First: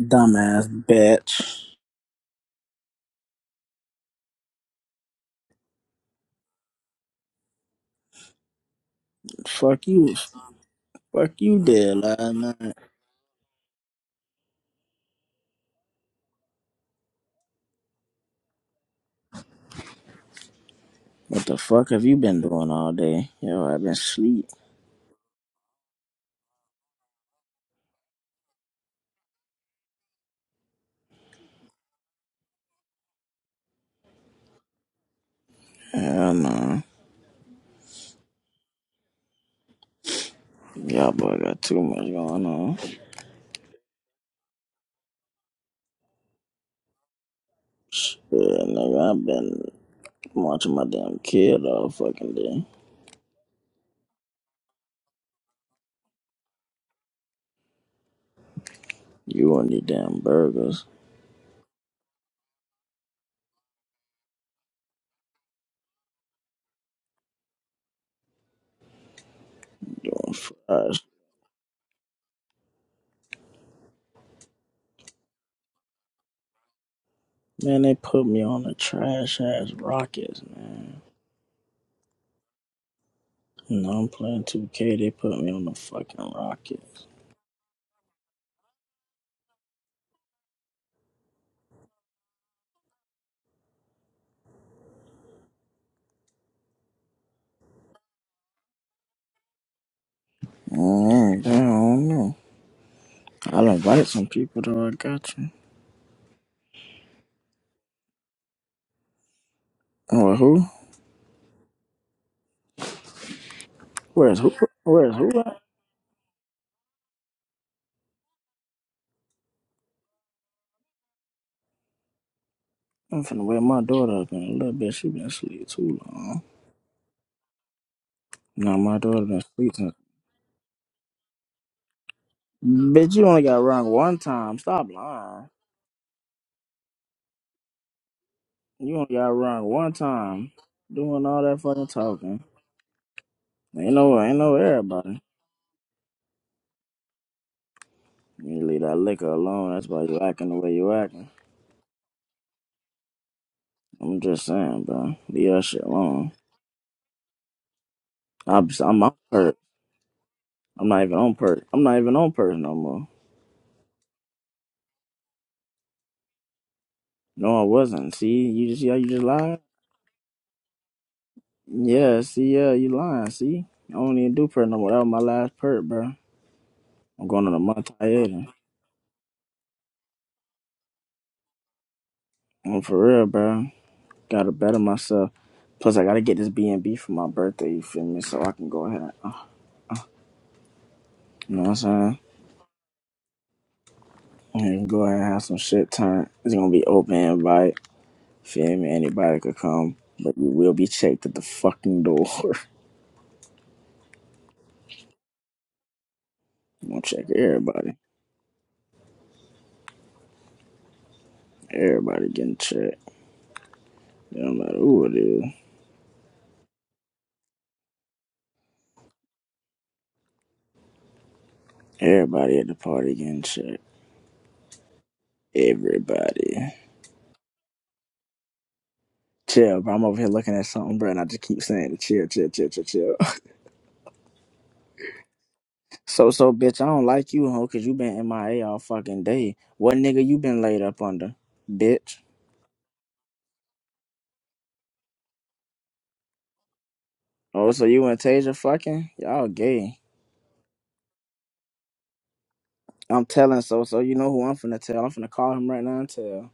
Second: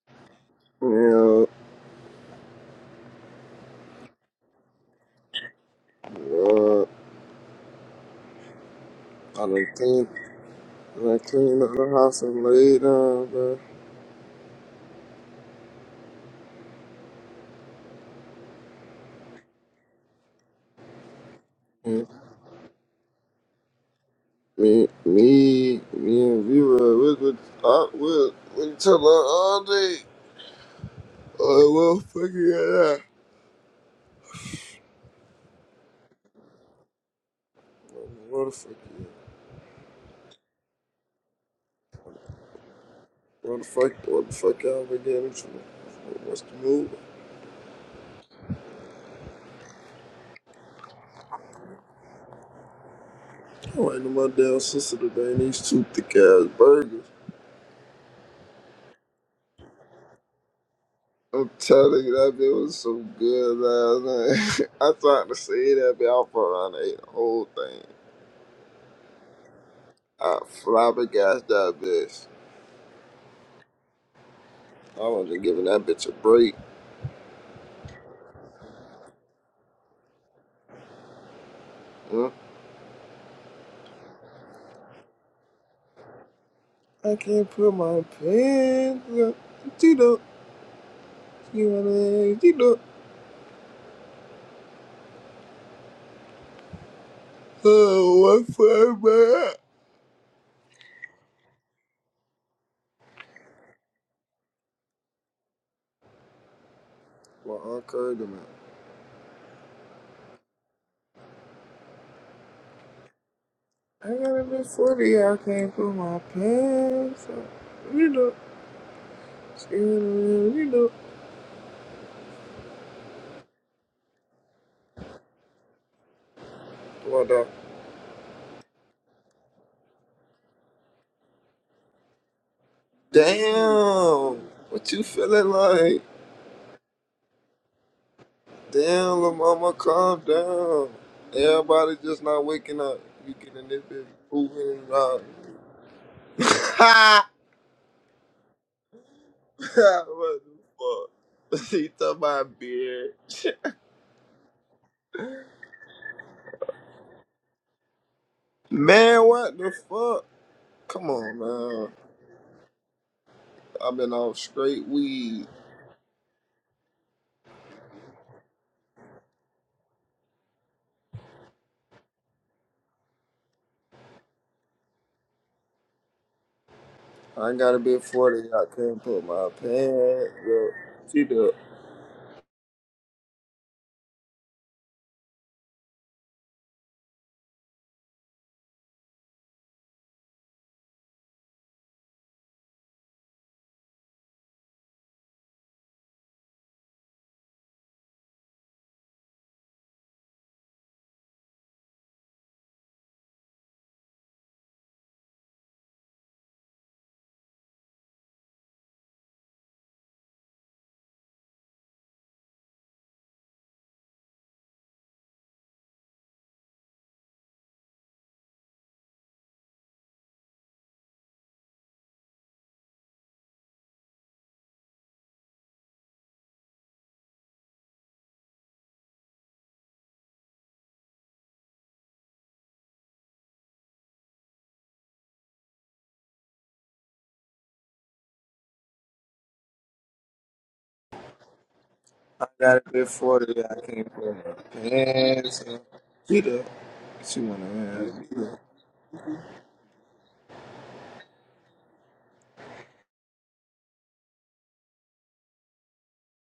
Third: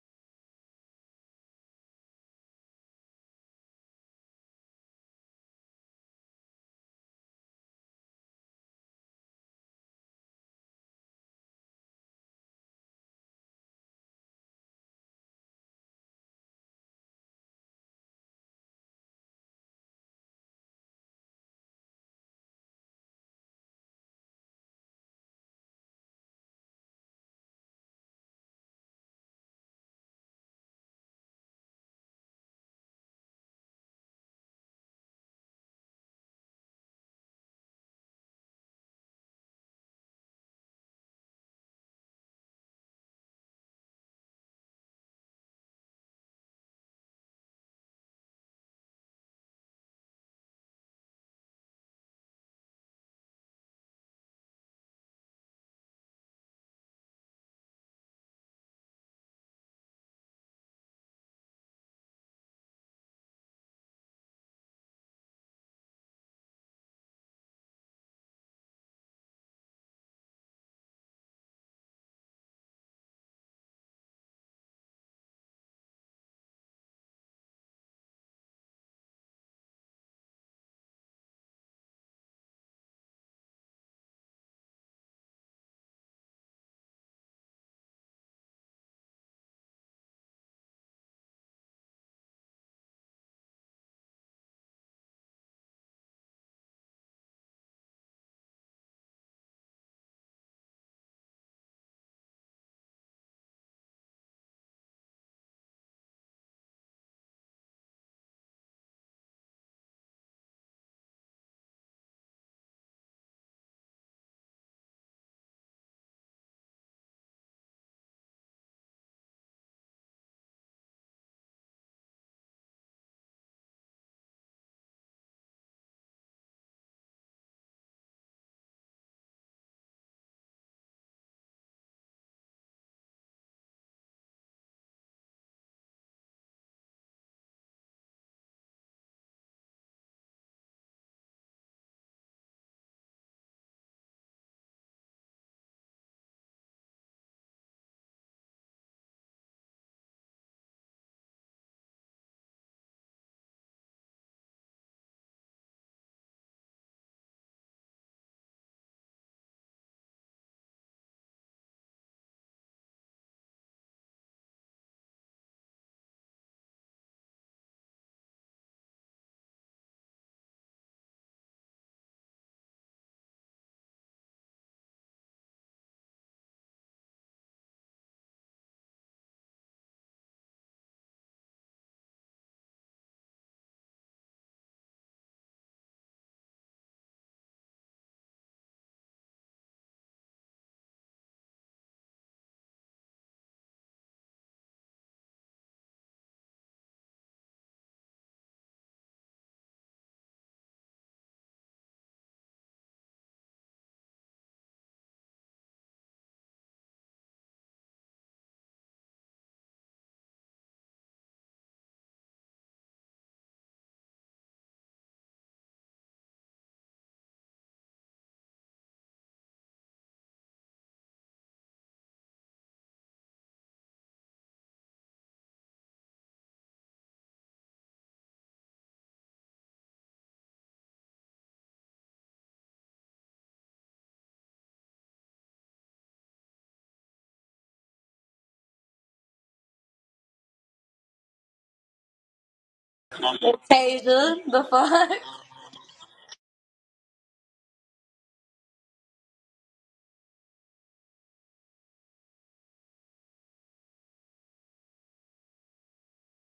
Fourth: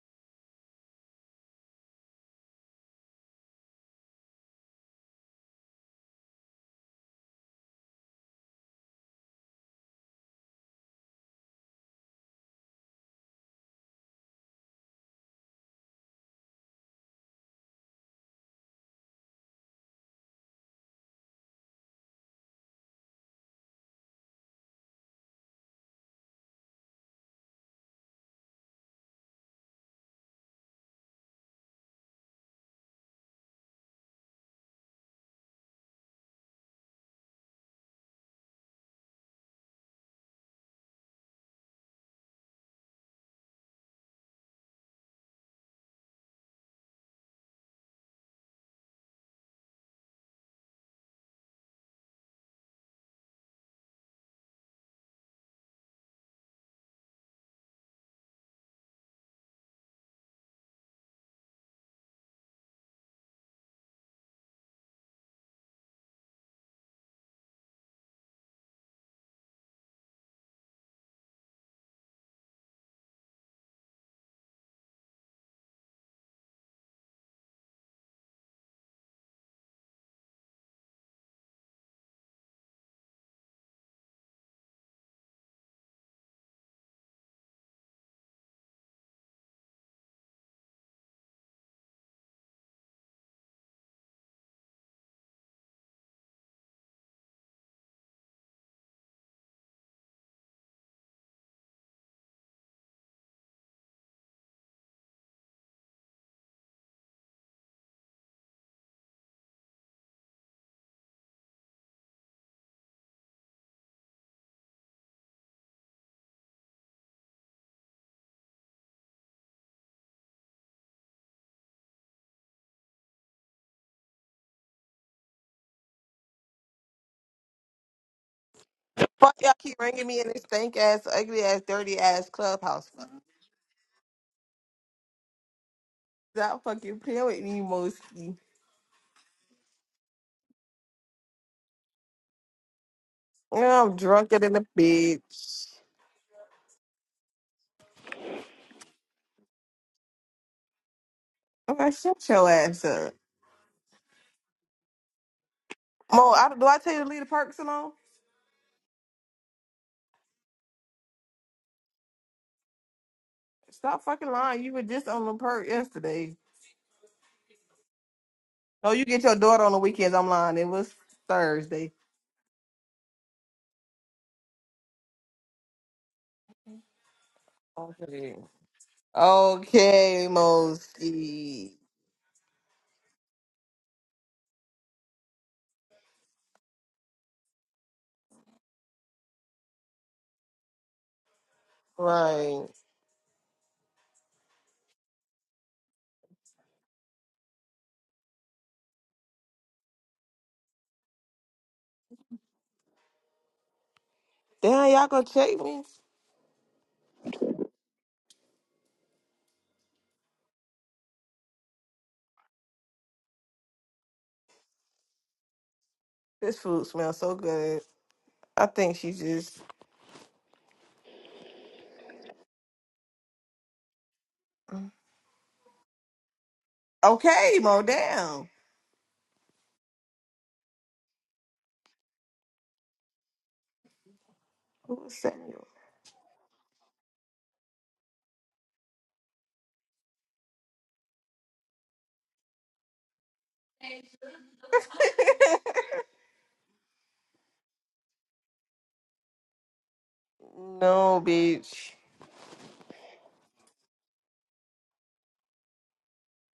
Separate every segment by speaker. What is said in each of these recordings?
Speaker 1: Dumbass
Speaker 2: Yeah,
Speaker 1: bitch.
Speaker 2: uh, I done
Speaker 1: Fuck
Speaker 2: clean.
Speaker 1: you.
Speaker 2: I done
Speaker 1: Fuck you
Speaker 2: cleaned up the
Speaker 1: did
Speaker 2: house
Speaker 1: last
Speaker 2: and
Speaker 1: night.
Speaker 2: laid down, bro.
Speaker 1: What the fuck have
Speaker 2: And
Speaker 1: you been doing all day? Yo, I've been sleep.
Speaker 2: Me, me, me and Vera, we could, uh, with, we each other all day. Oh, what the fuck you at?
Speaker 1: Hell no.
Speaker 2: What the fuck you at?
Speaker 1: Y'all boy got too much going on.
Speaker 2: What the fuck, what the fuck y'all been getting into? What's the move?
Speaker 1: Yeah, nigga, I've been watching my damn kid all fucking day.
Speaker 2: I'm waiting on my damn sister today and these two thick ass burgers.
Speaker 1: You want these damn burgers.
Speaker 2: I'm telling you, that bit was so good last night. I tried to say that bit, I fucked around and ate the whole thing.
Speaker 1: Doing
Speaker 2: I
Speaker 1: fries.
Speaker 2: flabbergasted that bitch. I wasn't giving that bitch a break.
Speaker 1: Man, they put me on the trash ass Rockets, man.
Speaker 2: Huh?
Speaker 1: No, I'm playing 2K. They put me on the fucking Rockets.
Speaker 2: I can't put my pants up. You know, you know, you know. Oh, what for, man?
Speaker 1: Mm, I don't know. I done invited some people though. I got you.
Speaker 2: Well, I encouraged him. out.
Speaker 1: Oh, who?
Speaker 2: I got
Speaker 1: Where's
Speaker 2: to
Speaker 1: who?
Speaker 2: be
Speaker 1: Where's
Speaker 2: 40, I
Speaker 1: who? at?
Speaker 2: can't put my pants up. You know, you know, you know.
Speaker 1: I'm finna wake my daughter up in a little bit. She been asleep too long.
Speaker 2: What the?
Speaker 1: No, my daughter
Speaker 3: Fuck
Speaker 1: been
Speaker 3: y'all
Speaker 1: asleep
Speaker 3: keep
Speaker 1: since.
Speaker 3: ringing me in this stank ass, ugly ass, dirty ass clubhouse. Fuck.
Speaker 1: Bitch, you only got rung one
Speaker 2: Damn!
Speaker 1: time. Stop
Speaker 2: What you
Speaker 1: lying.
Speaker 2: feeling like?
Speaker 3: Stop fucking playing with me, mostly.
Speaker 1: You only
Speaker 2: Damn,
Speaker 1: got
Speaker 2: La
Speaker 1: rung
Speaker 2: mama,
Speaker 1: one
Speaker 2: calm
Speaker 1: time.
Speaker 2: down.
Speaker 1: Doing all that fucking
Speaker 2: Everybody just not
Speaker 1: talking.
Speaker 2: waking up. You getting this
Speaker 3: Yeah,
Speaker 1: Ain't
Speaker 3: I'm
Speaker 2: bitch
Speaker 1: no, ain't
Speaker 3: drunker
Speaker 1: no
Speaker 3: than a
Speaker 2: moving and
Speaker 1: everybody.
Speaker 2: out.
Speaker 3: bitch.
Speaker 1: You leave that liquor alone. That's why you
Speaker 2: what
Speaker 1: acting the
Speaker 2: the
Speaker 1: way you acting.
Speaker 2: fuck?
Speaker 3: Okay,
Speaker 2: He took
Speaker 3: shut
Speaker 2: my
Speaker 3: your ass
Speaker 2: beard.
Speaker 3: up.
Speaker 1: I'm just saying, bro. Leave that shit alone.
Speaker 3: Mo, I, do I tell you to leave the perks alone?
Speaker 1: I'm, I'm on
Speaker 2: Man, what
Speaker 1: perk.
Speaker 2: the fuck?
Speaker 1: I'm not
Speaker 2: Come
Speaker 1: even on
Speaker 2: on,
Speaker 1: perk. I'm
Speaker 2: man.
Speaker 1: not even on perk no more.
Speaker 2: I've
Speaker 3: Stop
Speaker 2: been
Speaker 3: fucking
Speaker 2: on
Speaker 3: lying. You were
Speaker 2: straight
Speaker 3: just on the
Speaker 2: weed.
Speaker 3: perk yesterday.
Speaker 1: No, I wasn't. See, you just see
Speaker 3: No,
Speaker 1: how
Speaker 3: you
Speaker 1: you just
Speaker 3: get your
Speaker 1: lied.
Speaker 3: daughter on the weekends. I'm lying. It was Thursday.
Speaker 1: Yeah, see, yeah, you lying. See, I don't even do perp no more. That was my last perp, bro. I'm going
Speaker 2: I
Speaker 1: on
Speaker 2: ain't
Speaker 1: a
Speaker 2: got a
Speaker 1: multi
Speaker 2: bit
Speaker 3: Okay.
Speaker 2: 40.
Speaker 1: editing.
Speaker 2: I can't put my
Speaker 3: Okay,
Speaker 2: pants up. See the
Speaker 3: mostly.
Speaker 1: I'm for real, bro. Gotta better myself. Plus, I gotta get this B and B for my birthday. You feel me? So I can go ahead. And, you know what I'm saying?
Speaker 3: Right.
Speaker 1: I can go ahead and have some shit turn. It's gonna be open invite. Feel me? Anybody could come, but you will be checked at the fucking door.
Speaker 3: Damn, y'all gonna check me?
Speaker 1: I'm gonna check everybody. Everybody getting checked. It don't matter who it is.
Speaker 3: This food smells so good. I think she just
Speaker 1: Everybody at the party getting shit. Everybody.
Speaker 3: Okay, Mo down.
Speaker 1: Chill, bro. I'm over here looking at something, bro, and I just keep saying, chill, chill, chill, chill, chill.
Speaker 3: Who was Samuel?
Speaker 1: So, so, bitch, I don't like you, hoe, because you been MIA all fucking day. What nigga you been laid up under? Bitch.
Speaker 2: I got a bit 40. I can't
Speaker 4: Tasia,
Speaker 2: put my
Speaker 4: the fuck?
Speaker 2: pants up. See the She
Speaker 1: Oh, so you and
Speaker 2: wanna have.
Speaker 1: Tasia fucking? Y'all gay.
Speaker 3: no, bitch.
Speaker 1: I'm telling so, so you know who I'm finna tell. I'm finna call him right now and tell.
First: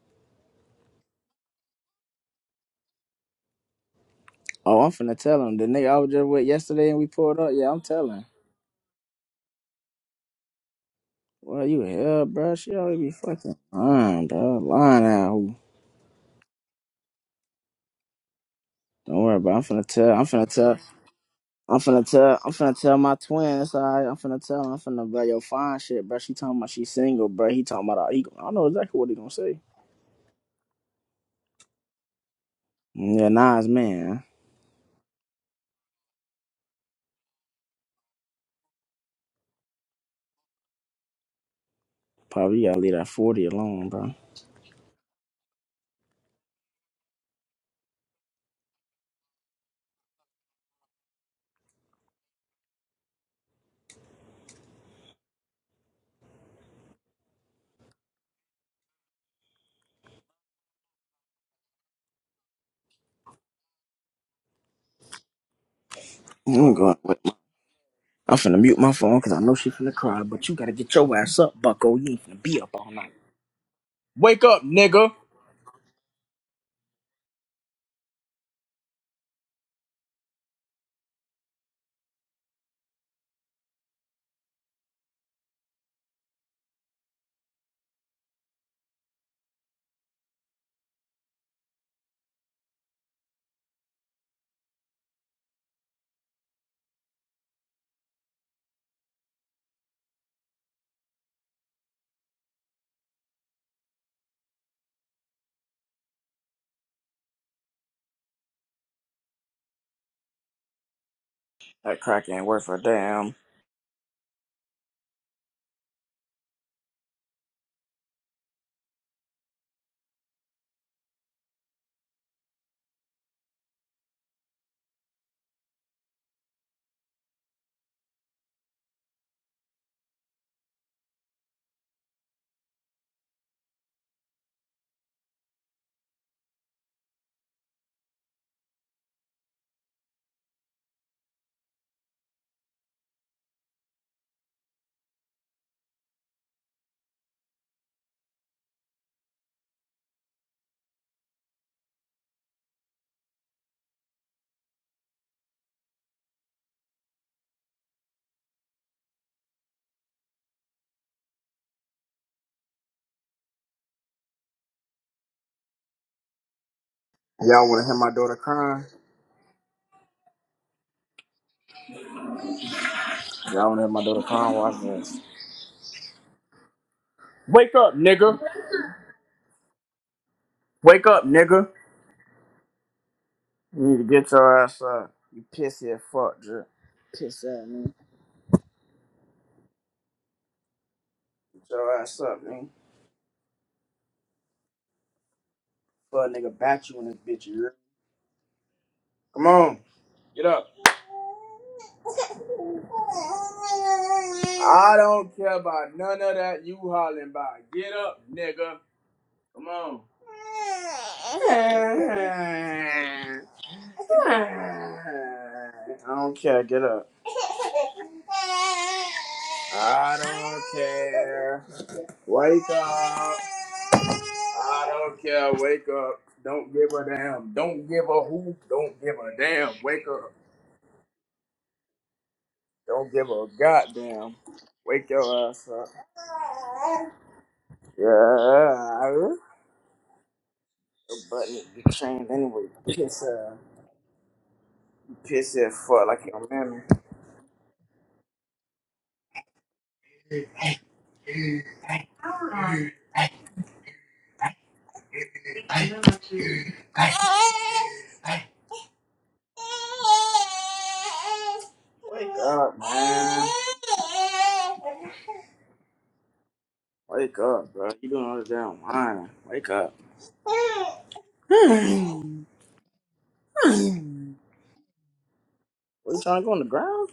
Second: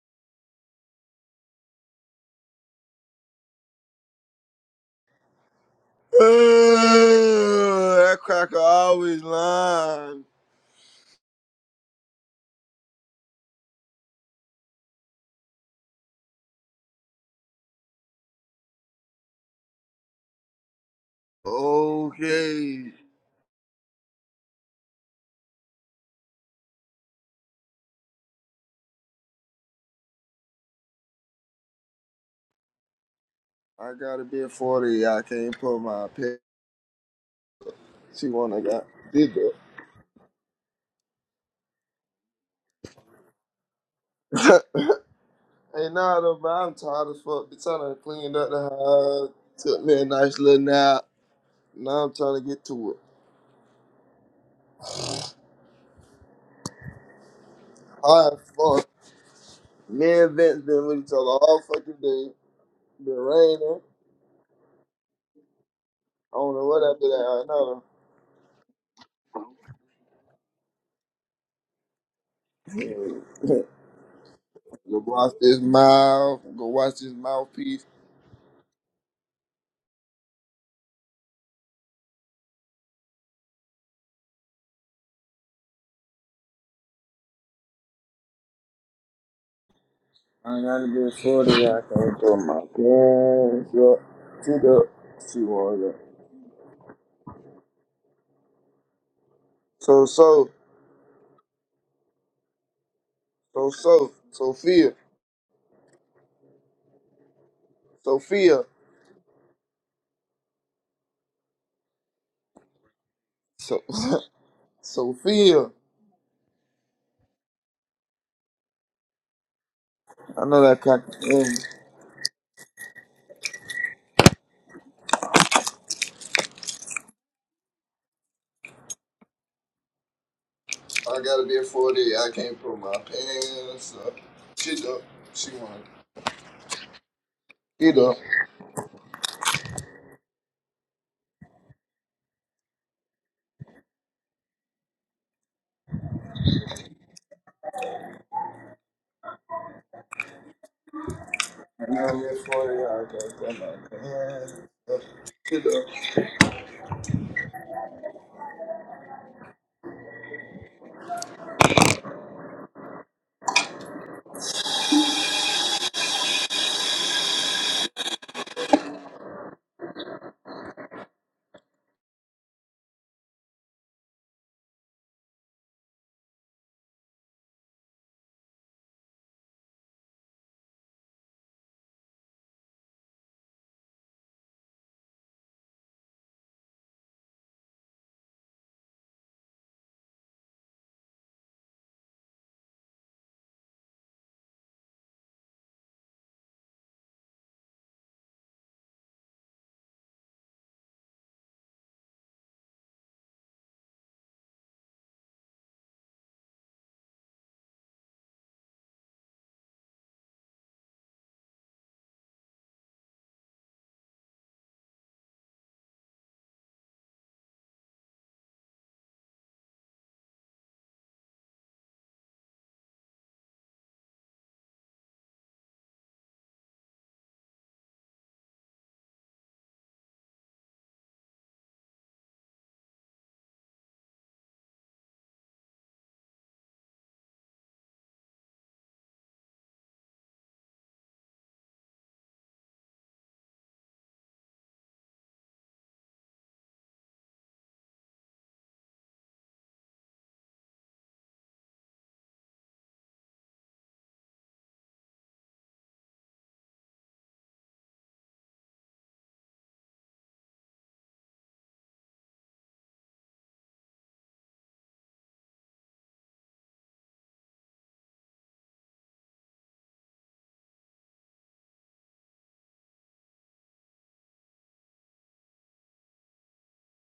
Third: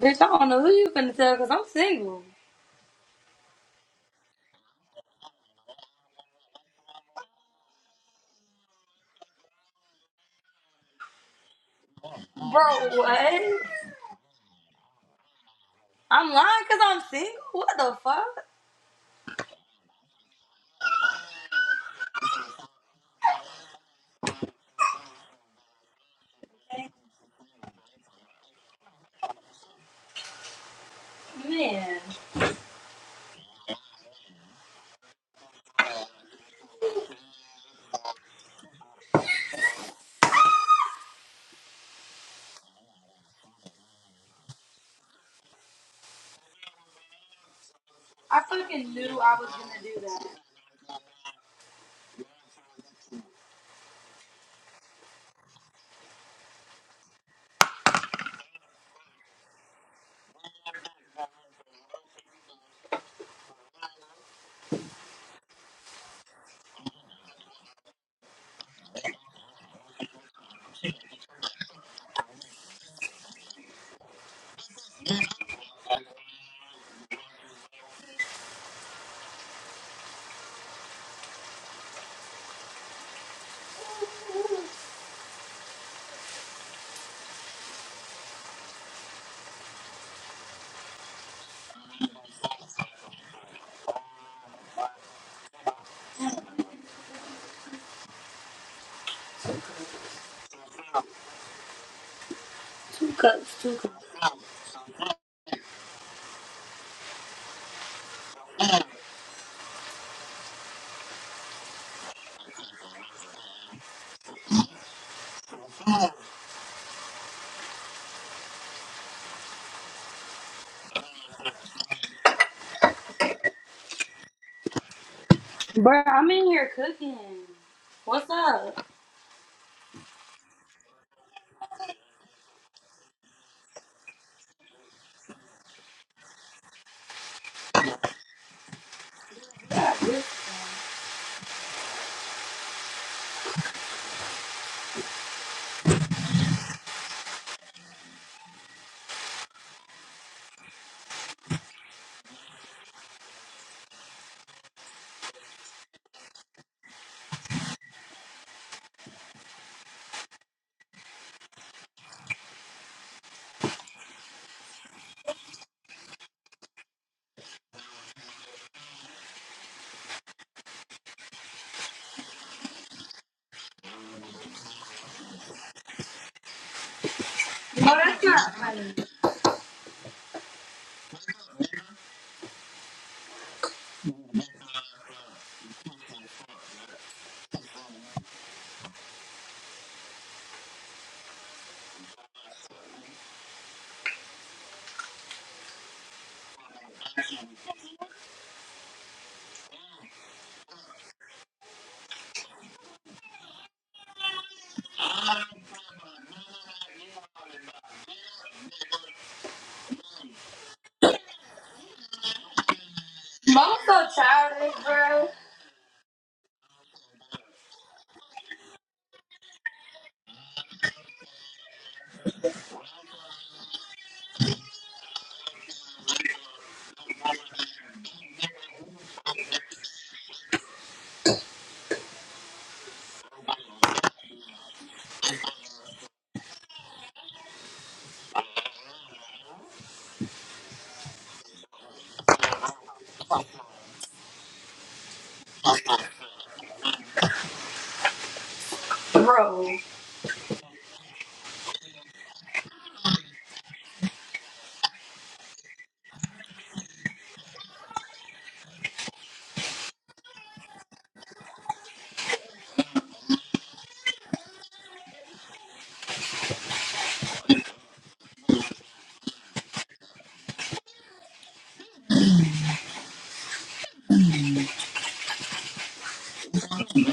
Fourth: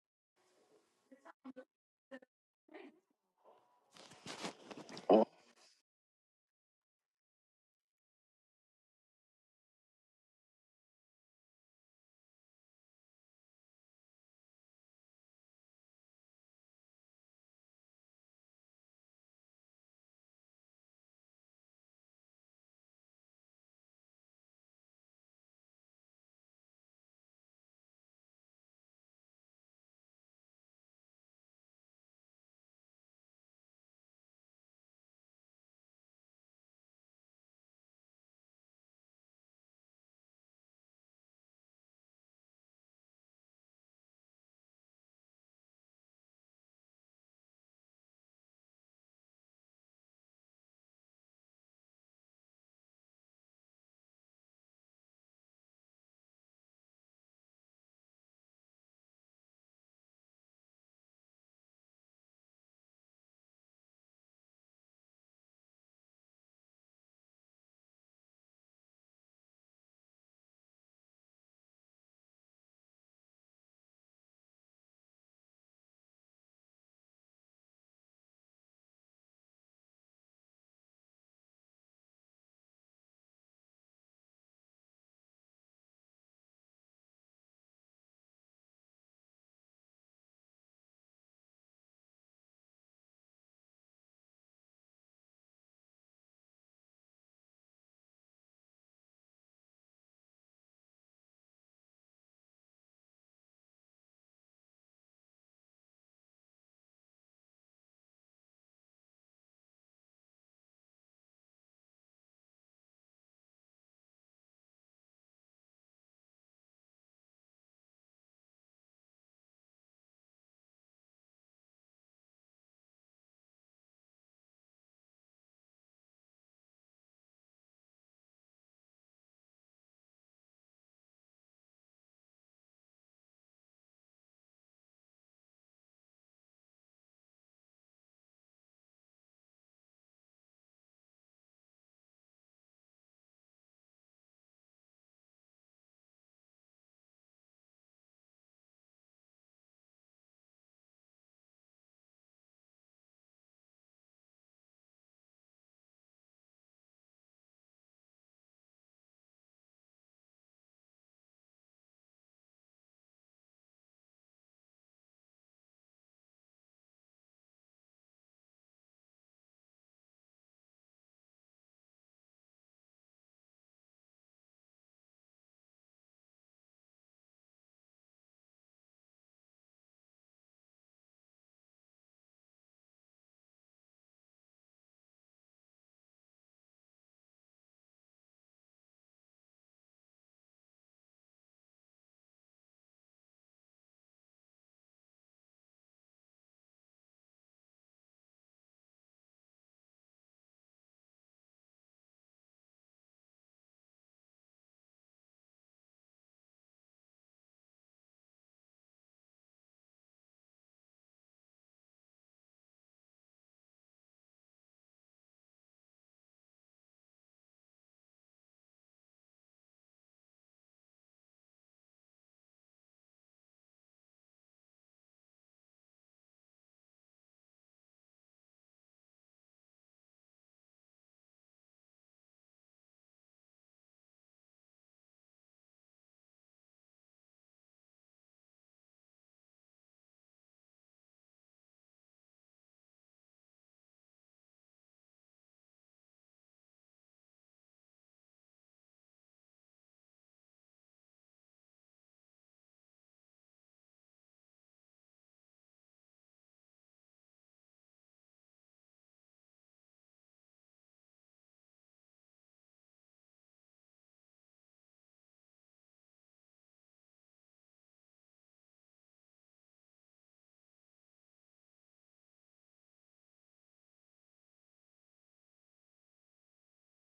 Speaker 4: Bitch, I don't know who you finna tell because I'm single.
Speaker 1: Oh, I'm finna tell him. The nigga I was just with yesterday and we pulled up. Yeah, I'm
Speaker 2: that
Speaker 1: telling.
Speaker 2: cracker always lying.
Speaker 1: Well, you hell, bro. She
Speaker 4: Bro,
Speaker 1: already be fucking
Speaker 4: what?
Speaker 1: lying, bro. Lying out.
Speaker 4: I'm lying because I'm single? What the fuck?
Speaker 1: Don't worry about. It. I'm finna tell. I'm finna tell. I'm finna tell. I'm finna
Speaker 2: Okay.
Speaker 1: tell my twin. It's all right. I'm finna tell. Him. I'm finna be like, yo, fine shit, bro. She talking about she's single, bro. He talking about. He, I know exactly what he gonna say.
Speaker 4: Man,
Speaker 1: Yeah, Nas
Speaker 2: I gotta
Speaker 1: man.
Speaker 2: be at 40. I can't put my pet. She wanna got did that.
Speaker 1: Probably you gotta leave that forty alone, bro.
Speaker 2: hey, nah, though, but I'm tired as fuck. Be trying to clean
Speaker 4: I
Speaker 2: up the
Speaker 4: fucking knew
Speaker 2: house.
Speaker 4: I was gonna
Speaker 2: Took me
Speaker 4: do
Speaker 2: a
Speaker 4: that.
Speaker 2: nice little nap. Now I'm trying to get to it. All right, fuck. Me and Vince been with each other all fucking day. Been raining. I don't know
Speaker 1: I'm
Speaker 2: what I
Speaker 1: going.
Speaker 2: did.
Speaker 1: I'm finna mute my phone because I know she finna cry. But you gotta get your ass up, Bucko. You ain't finna be up
Speaker 2: I
Speaker 1: all night.
Speaker 2: know.
Speaker 1: Wake up,
Speaker 2: Go
Speaker 1: nigga.
Speaker 2: watch this mouth. Go watch this mouthpiece. I gotta get I out there for my parents. Yo, she the she was up. So so
Speaker 4: Two cups,
Speaker 2: so
Speaker 4: two cups.
Speaker 2: so Sophia Sophia
Speaker 1: That crack ain't worth a damn.
Speaker 2: so Sophia. I know that cock. Mm.
Speaker 4: Bro, I'm in here cooking. What's up?
Speaker 2: I gotta be at forty. I can't put my pants up. She up. She wanna get up. I gotta be at forty. I can't put my pants up. Get up.
Speaker 1: Y'all wanna hear my daughter crying? Y'all wanna hear my daughter crying? Watch this. Wake up,
Speaker 4: No, that's
Speaker 1: nigga.
Speaker 4: not funny.
Speaker 1: Wake up, nigga. You need to get your ass up. You pissy as fuck, Drew. Piss at me. Get your ass up, man. Fuck nigga bat you in this bitch, you hear? Come on. Get up. I don't care about none of that you hollering about. Get up, nigga. Come on. I
Speaker 4: Mom's so childish, bro.
Speaker 1: don't care. Get up. I don't care. Wake up. I don't care. Wake up. Don't give a damn. Don't give a who. Don't give a damn. Wake up. Don't give a goddamn. Wake your ass up. Yeah. But you changed anyway. Piss uh piss that fuck like your mammy.
Speaker 4: Bro.
Speaker 1: Wake up, man. Wake up, bro. You doing all the damn whining. Wake up. Hmm. What, you trying to go on the ground?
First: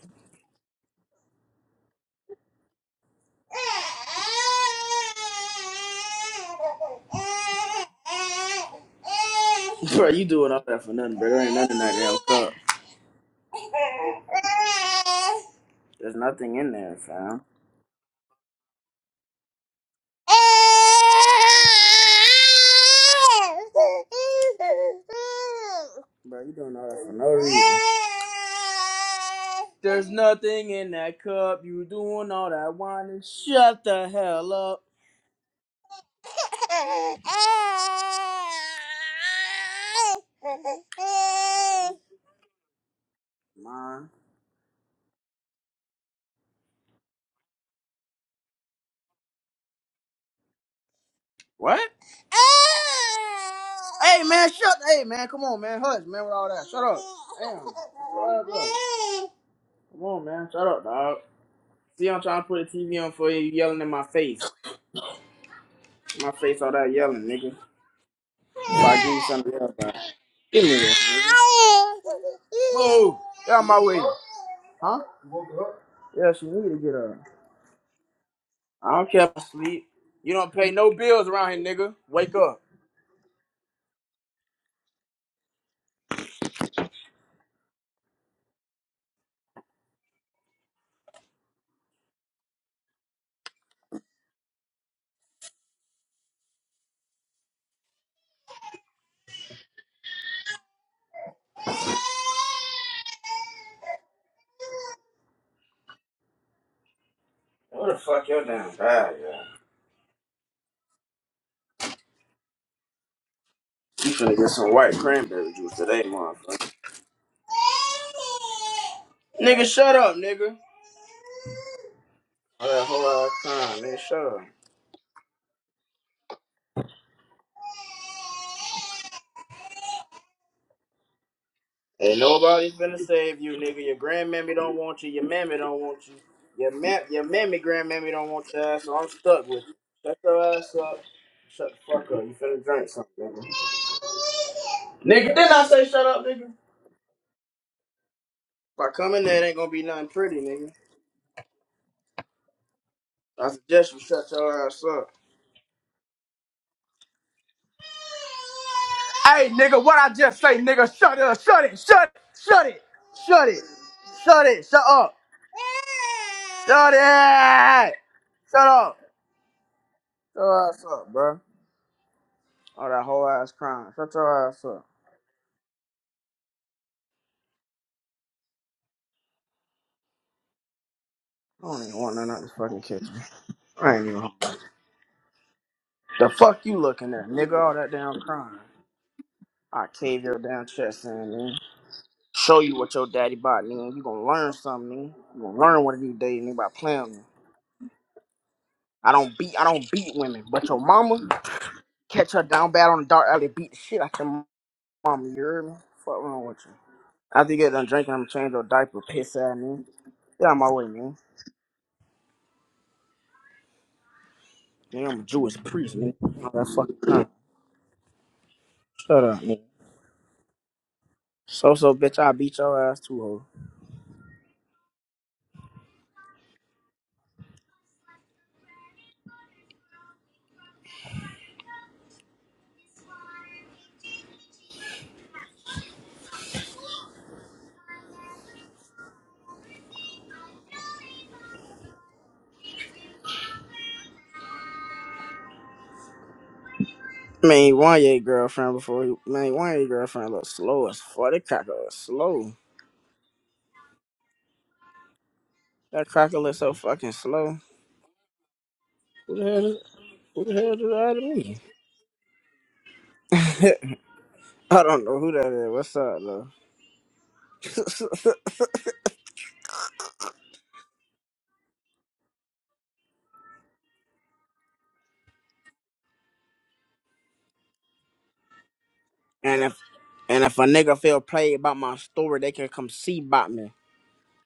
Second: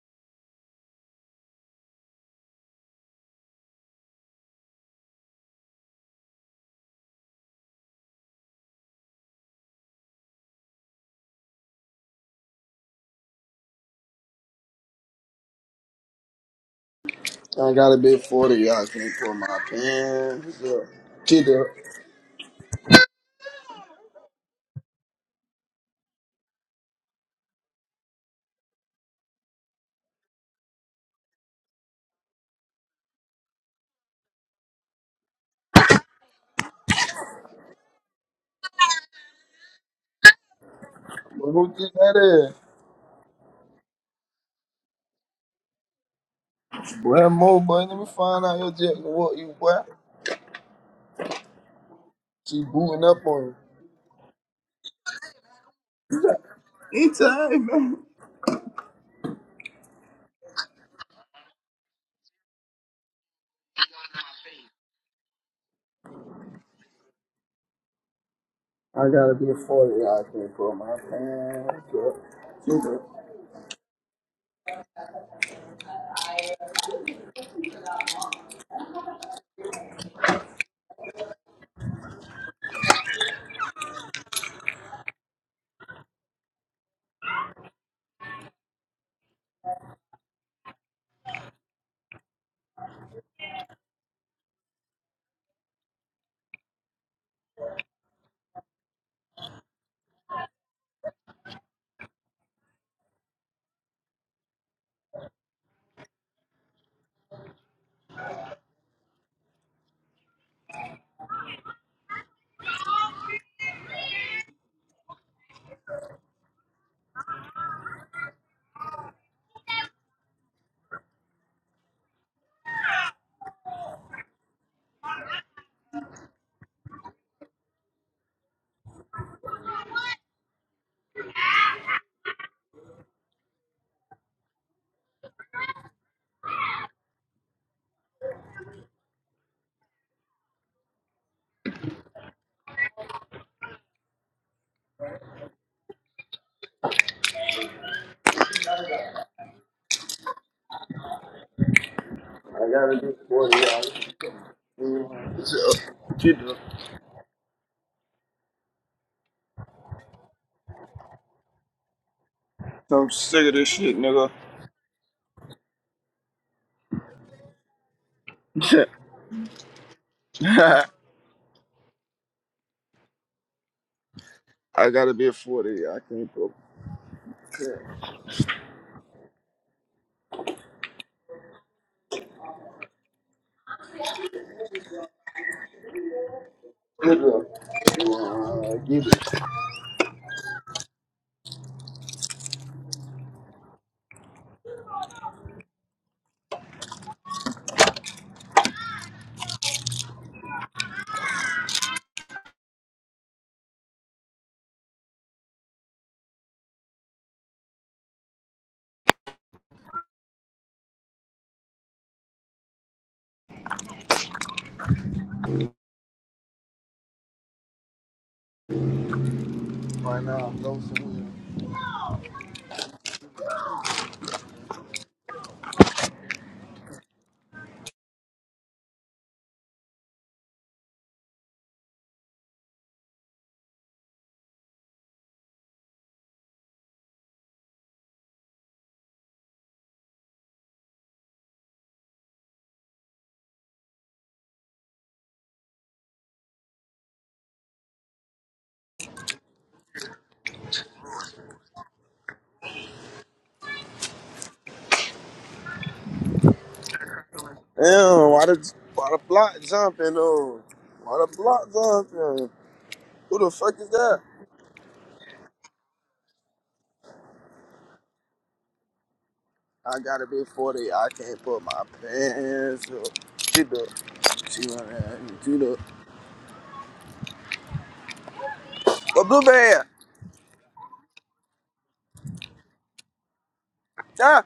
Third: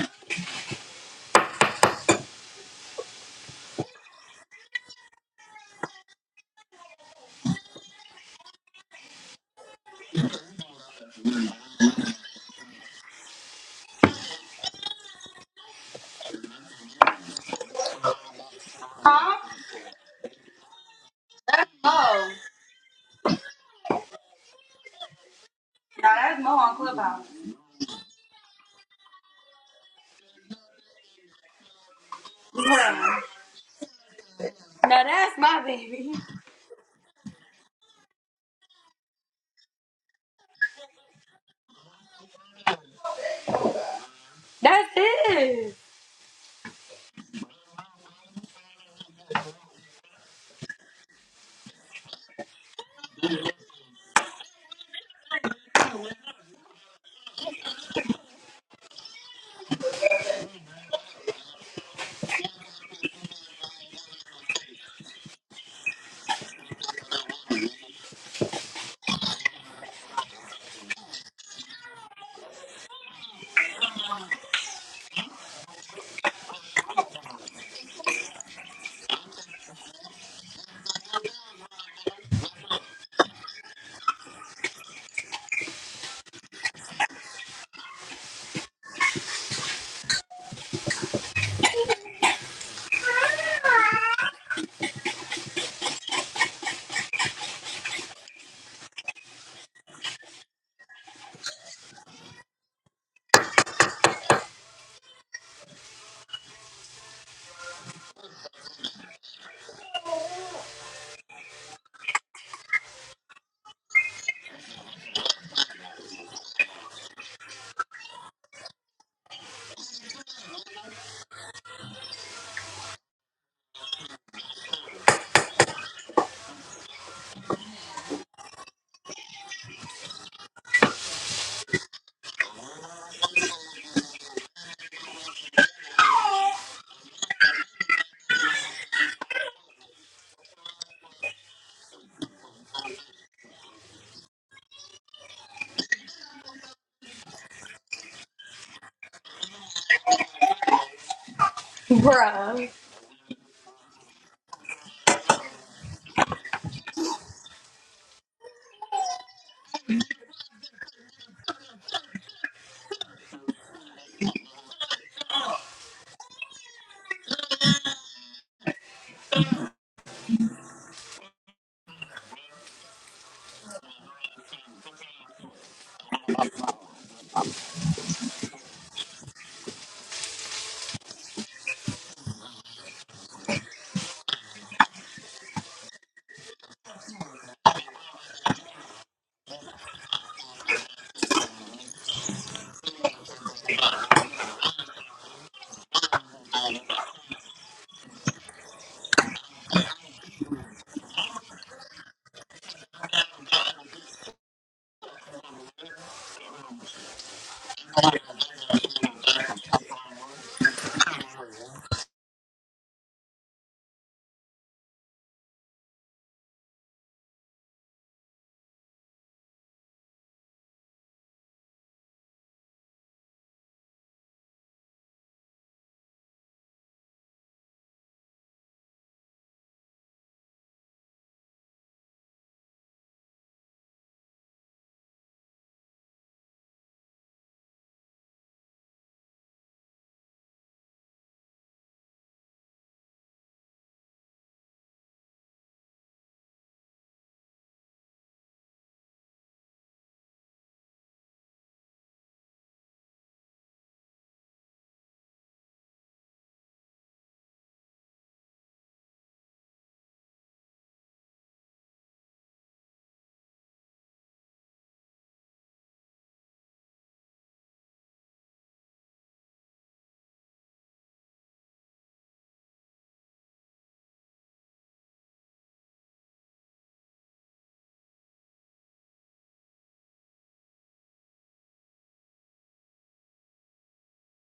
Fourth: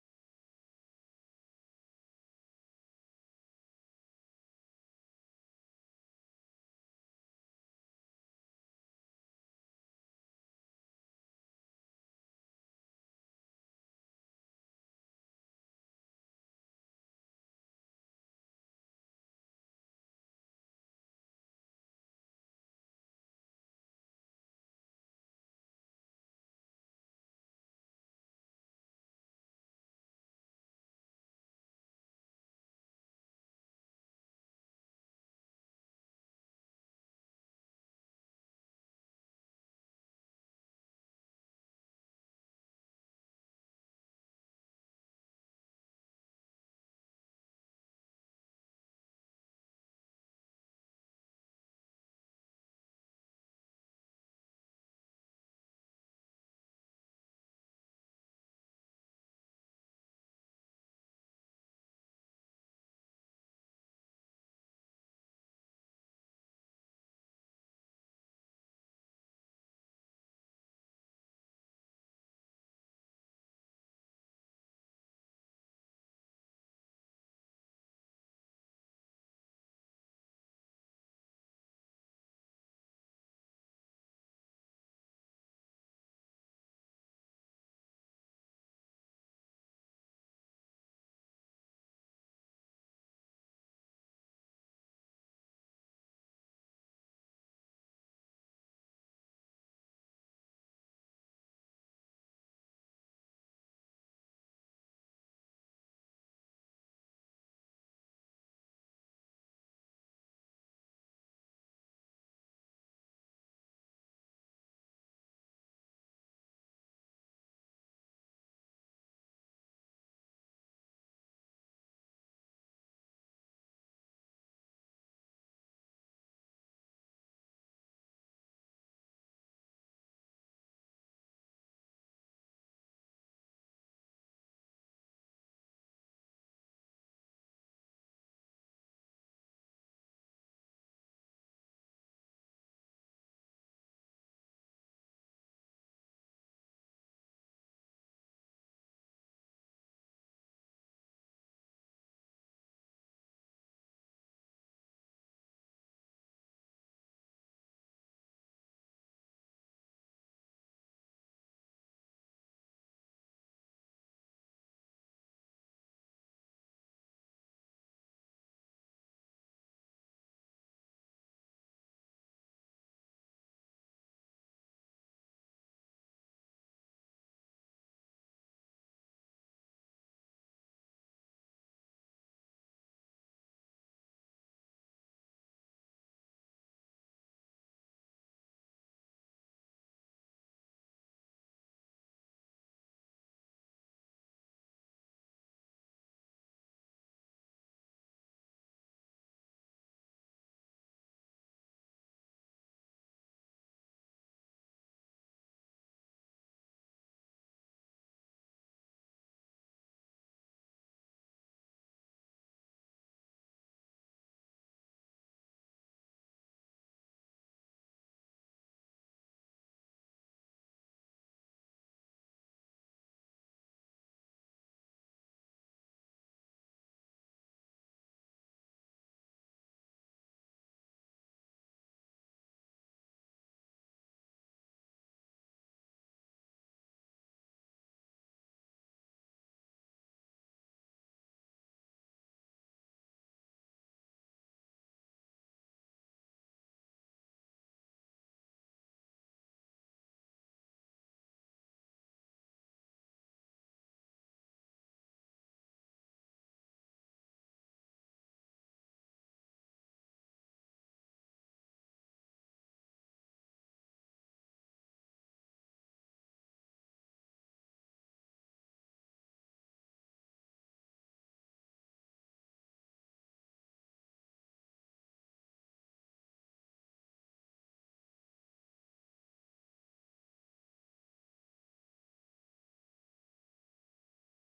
Speaker 1: bro, you doing all that for nothing, bro. There ain't nothing in that damn cup. There's nothing in there, fam.
Speaker 2: I gotta be at forty. I can't put
Speaker 4: Huh?
Speaker 2: my pants up. Get up.
Speaker 4: Oh. Now
Speaker 1: Bro,
Speaker 4: that's
Speaker 1: you
Speaker 4: Mo
Speaker 1: doing
Speaker 4: on
Speaker 1: all that for no
Speaker 4: Clubhouse.
Speaker 1: reason. There's nothing in that cup. You doing all that whining.
Speaker 4: Bruh.
Speaker 1: Shut the hell up.
Speaker 4: Now that's my baby.
Speaker 2: Well, who think that is?
Speaker 1: Man.
Speaker 4: That's it.
Speaker 2: Boy, Mo, boy, let me find out your jack and what you, boy.
Speaker 1: What?
Speaker 2: She booting up on you.
Speaker 1: Hey man, shut hey man, come on man, hush man with all that. Shut up. Damn.
Speaker 2: Anytime, man.
Speaker 1: Shut up. Come on, man. Shut up, dog. See, I'm trying to put the TV on for you, yelling in my face. My face, all that yelling, nigga. If I give
Speaker 2: I
Speaker 1: you
Speaker 2: gotta be a
Speaker 1: something else, dog.
Speaker 2: 40 out here,
Speaker 1: Give me
Speaker 2: bro. My
Speaker 1: this, nigga.
Speaker 2: pants up. Get
Speaker 1: Whoa!
Speaker 2: up.
Speaker 1: Get out my way. Huh? Yeah, she need to get up. I don't care if I sleep. You don't pay no bills around here, nigga. Wake up. What the fuck your damn bad, yeah? You finna get some white cranberry juice today, motherfucker. Nigga, shut up, nigga. All that whole ass time, nigga, shut up. Ain't nobody finna save you, nigga. Your grandmammy don't want you. Your mammy don't want you. Your ma- your mammy grandmammy don't want your ass, so I'm stuck with you. Shut your ass up. Shut the fuck up. You finna drink something, nigga. Nigga, didn't I say shut up, nigga? If I come in there, it ain't gonna be nothing pretty, nigga.
Speaker 4: Bruh.
Speaker 2: I gotta be a
Speaker 1: I
Speaker 2: 40 out
Speaker 1: suggest you shut your ass up.
Speaker 2: here. Get up.
Speaker 1: Hey, nigga, what I just say, nigga? Shut up, shut it, shut it, shut it,
Speaker 2: I'm sick
Speaker 1: shut
Speaker 2: of
Speaker 1: it,
Speaker 2: this shit, nigga.
Speaker 1: shut it, shut up, shut it, shut up. Shut your ass up, bro. All that whole ass crying. Shut your ass up.
Speaker 2: I gotta be a 40. I can't go.
Speaker 1: I don't even want none of this fucking kitchen. I ain't even. The fuck you looking
Speaker 2: Get
Speaker 1: at, nigga?
Speaker 2: up.
Speaker 1: All that damn crying.
Speaker 2: Uh, Get it.
Speaker 1: I cave your damn chest in, nigga. Show you what your daddy bought, nigga. You gonna learn something, nigga. You gonna learn one of these days, nigga, by playing with me. I don't beat, I don't beat women, but your mama. Catch her down bad on the dark alley, beat the shit out your mom. You heard me? Fuck wrong with you? After you get done drinking, I'm change your diaper, piss out, man. Get out of my way, man. Nigga, I'm a Jewish priest, man. All that fucking time. Shut up, man.
Speaker 2: Right now, I'm dosing.
Speaker 1: So so, bitch, I beat your ass too, ho. Man, one your girlfriend before you. Man, one your girlfriend look slow as fuck. That cracker was slow. That cracker look so fucking slow.
Speaker 2: Damn, why the, why the
Speaker 1: Who the
Speaker 2: block
Speaker 1: hell is?
Speaker 2: jumping,
Speaker 1: Who the
Speaker 2: though?
Speaker 1: hell did that
Speaker 2: Why
Speaker 1: to
Speaker 2: the block
Speaker 1: me?
Speaker 2: jumping? Who the fuck is that?
Speaker 1: I don't know who that is. What's up, though?
Speaker 2: I gotta be 40. I can't put my pants up. She do. She wanna she do. But blue
Speaker 1: And if.
Speaker 2: bear.
Speaker 1: And if a nigga feel played about my story, they can come see about me.
Speaker 2: Yeah.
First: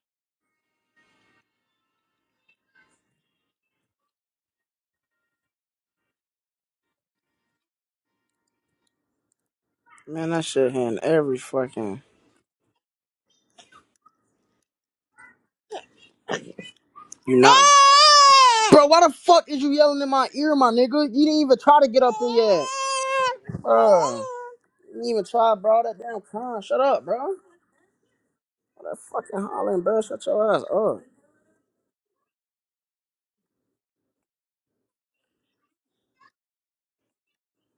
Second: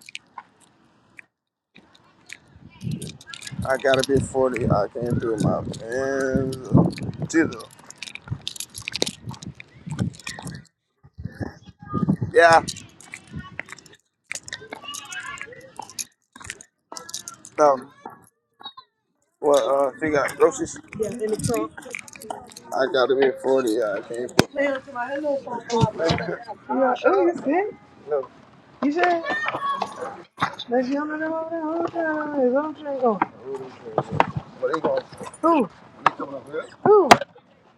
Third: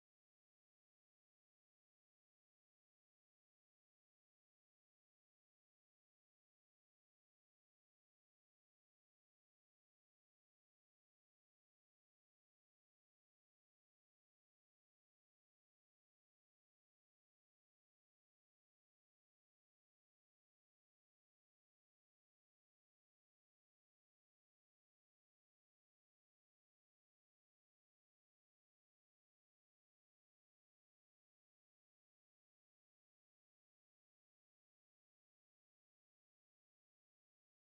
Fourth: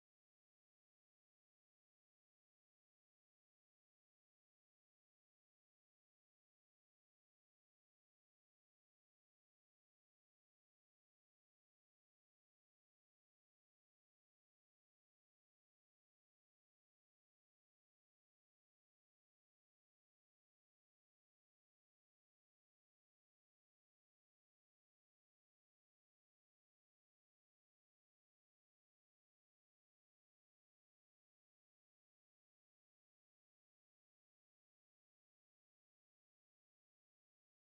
Speaker 2: I gotta be 40. I can't do my pants up. She do.
Speaker 1: Man, that shit in every fucking
Speaker 2: Yeah.
Speaker 1: you know.
Speaker 2: No.
Speaker 1: Bro, why the fuck is
Speaker 2: Well,
Speaker 1: you
Speaker 2: uh,
Speaker 1: yelling in
Speaker 2: she
Speaker 1: my
Speaker 2: got
Speaker 1: ear, my
Speaker 2: groceries. Yeah,
Speaker 1: nigga?
Speaker 2: in
Speaker 1: You
Speaker 2: the
Speaker 1: didn't even
Speaker 2: trunk.
Speaker 1: try to get up in yet.
Speaker 2: I gotta be 40. I
Speaker 1: Bro.
Speaker 2: can't put. Man, to
Speaker 1: You
Speaker 2: my
Speaker 1: didn't even
Speaker 2: hello
Speaker 1: try, bro.
Speaker 2: phone.
Speaker 1: That damn con. Shut
Speaker 2: Yeah.
Speaker 1: up,
Speaker 2: Oh,
Speaker 1: bro.
Speaker 2: you see? No. You
Speaker 1: That
Speaker 2: said
Speaker 1: fucking hollering, bro. Shut your ass
Speaker 2: that's
Speaker 1: up.
Speaker 2: younger than all that whole time. It's all drink. Oh. What are you going? Who? You coming up here? Who?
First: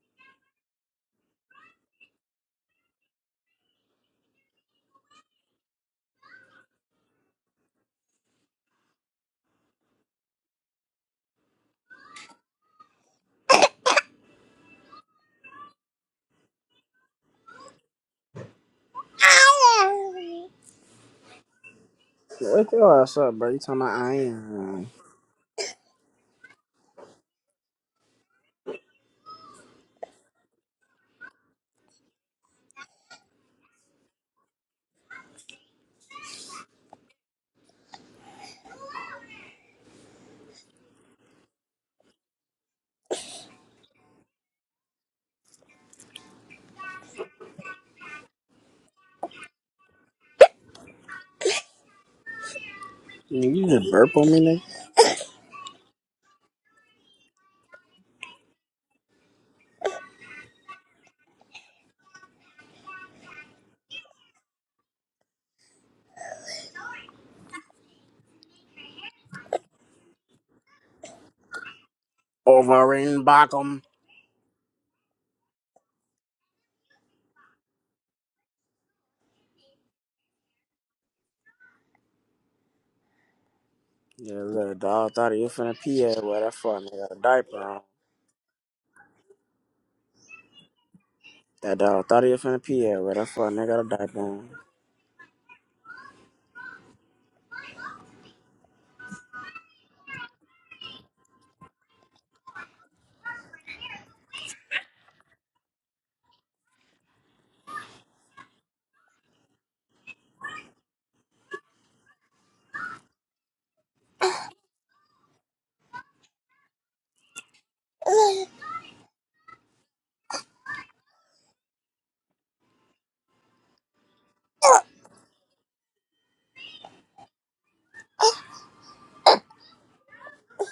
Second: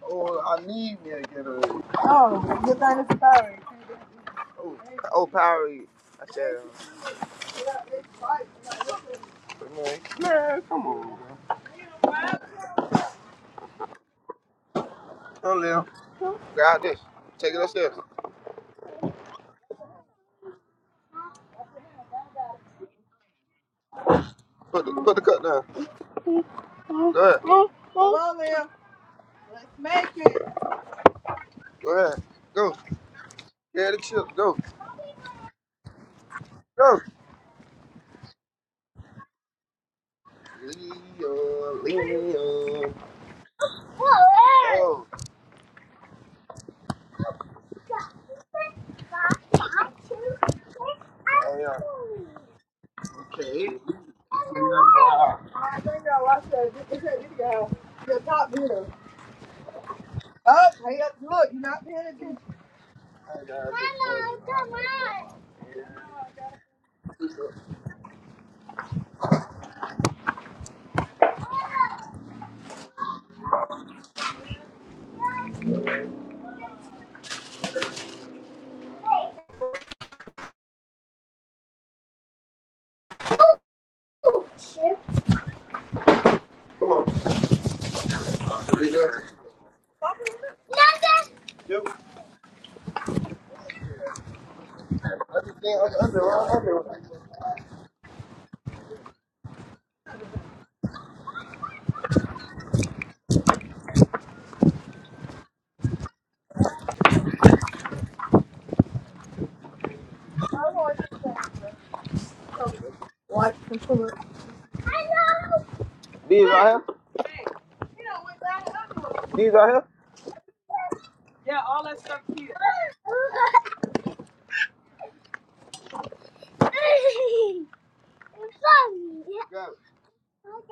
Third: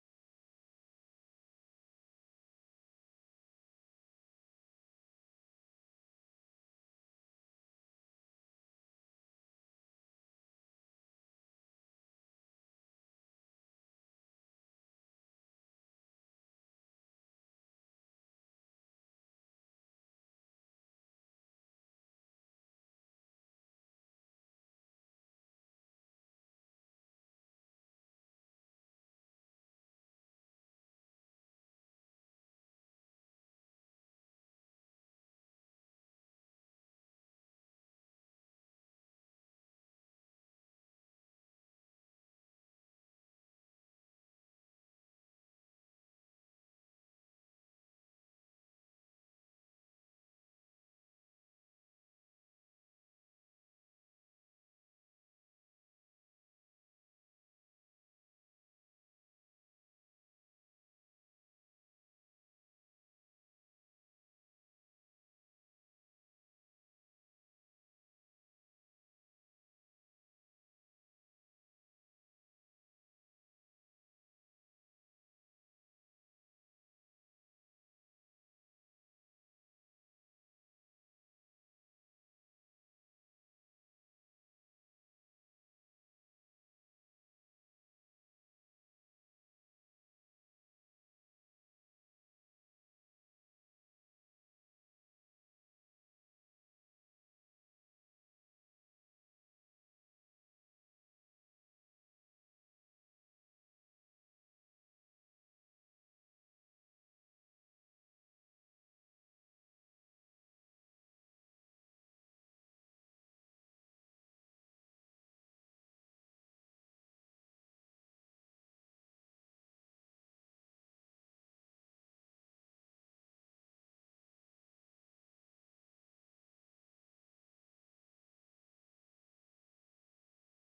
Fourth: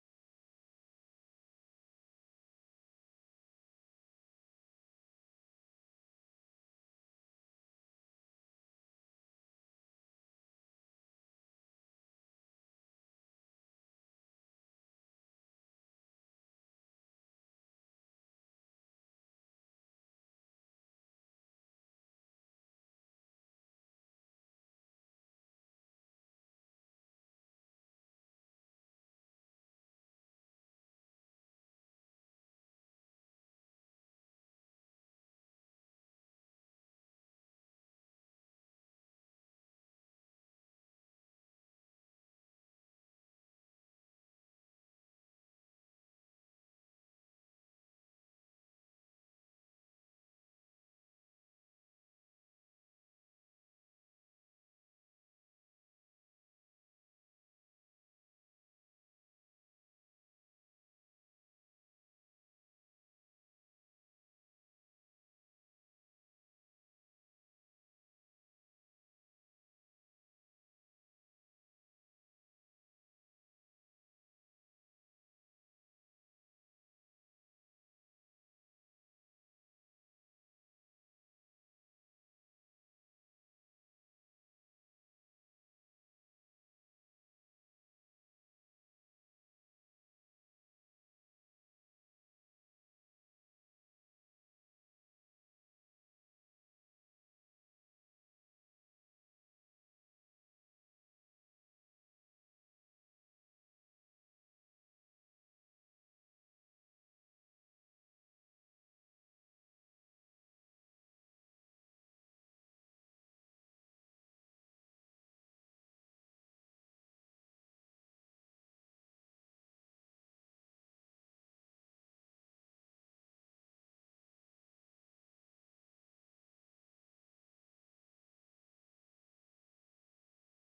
Speaker 2: Oh, I need me a Gatorade. Oh, good thing it's a Powerade. Oh, oh, Powerade. I said, man, man, come on. man. Come on, Lil. Grab this. Take it upstairs.
Speaker 1: Wake your ass up, bro. You talking about I
Speaker 2: Put
Speaker 1: am.
Speaker 2: the, put the cup down. Go ahead. Come on, Lil. Let's make it. Go ahead. Go. Yeah, the chip. Go. Go. Leo, Leo. Go. Oh, yeah.
Speaker 1: Nigga, You
Speaker 2: Okay. Yeah.
Speaker 1: just burp on me, nigga.
Speaker 2: I think I watched that vi- that video. The top hitter. Oh, hey, up, look, you're not paying attention. Hello,
Speaker 1: Over in Bacchum. Yeah, look, dog thought he was finna pee at where that fuck
Speaker 2: Come
Speaker 1: nigga
Speaker 2: on.
Speaker 1: got a
Speaker 2: Oh,
Speaker 1: diaper on.
Speaker 2: Video. Stop it.
Speaker 1: That
Speaker 2: Yep.
Speaker 1: dog thought he was finna pee at where that fuck nigga got a diaper on.
Speaker 2: Yeah, I'll, I'll under. I will do i do not want to do that. Watch the foot. Hello. These are here? Hey, you know, we got the other one. These are here? Yeah, all that stuff here. it's funny. Yeah. Look,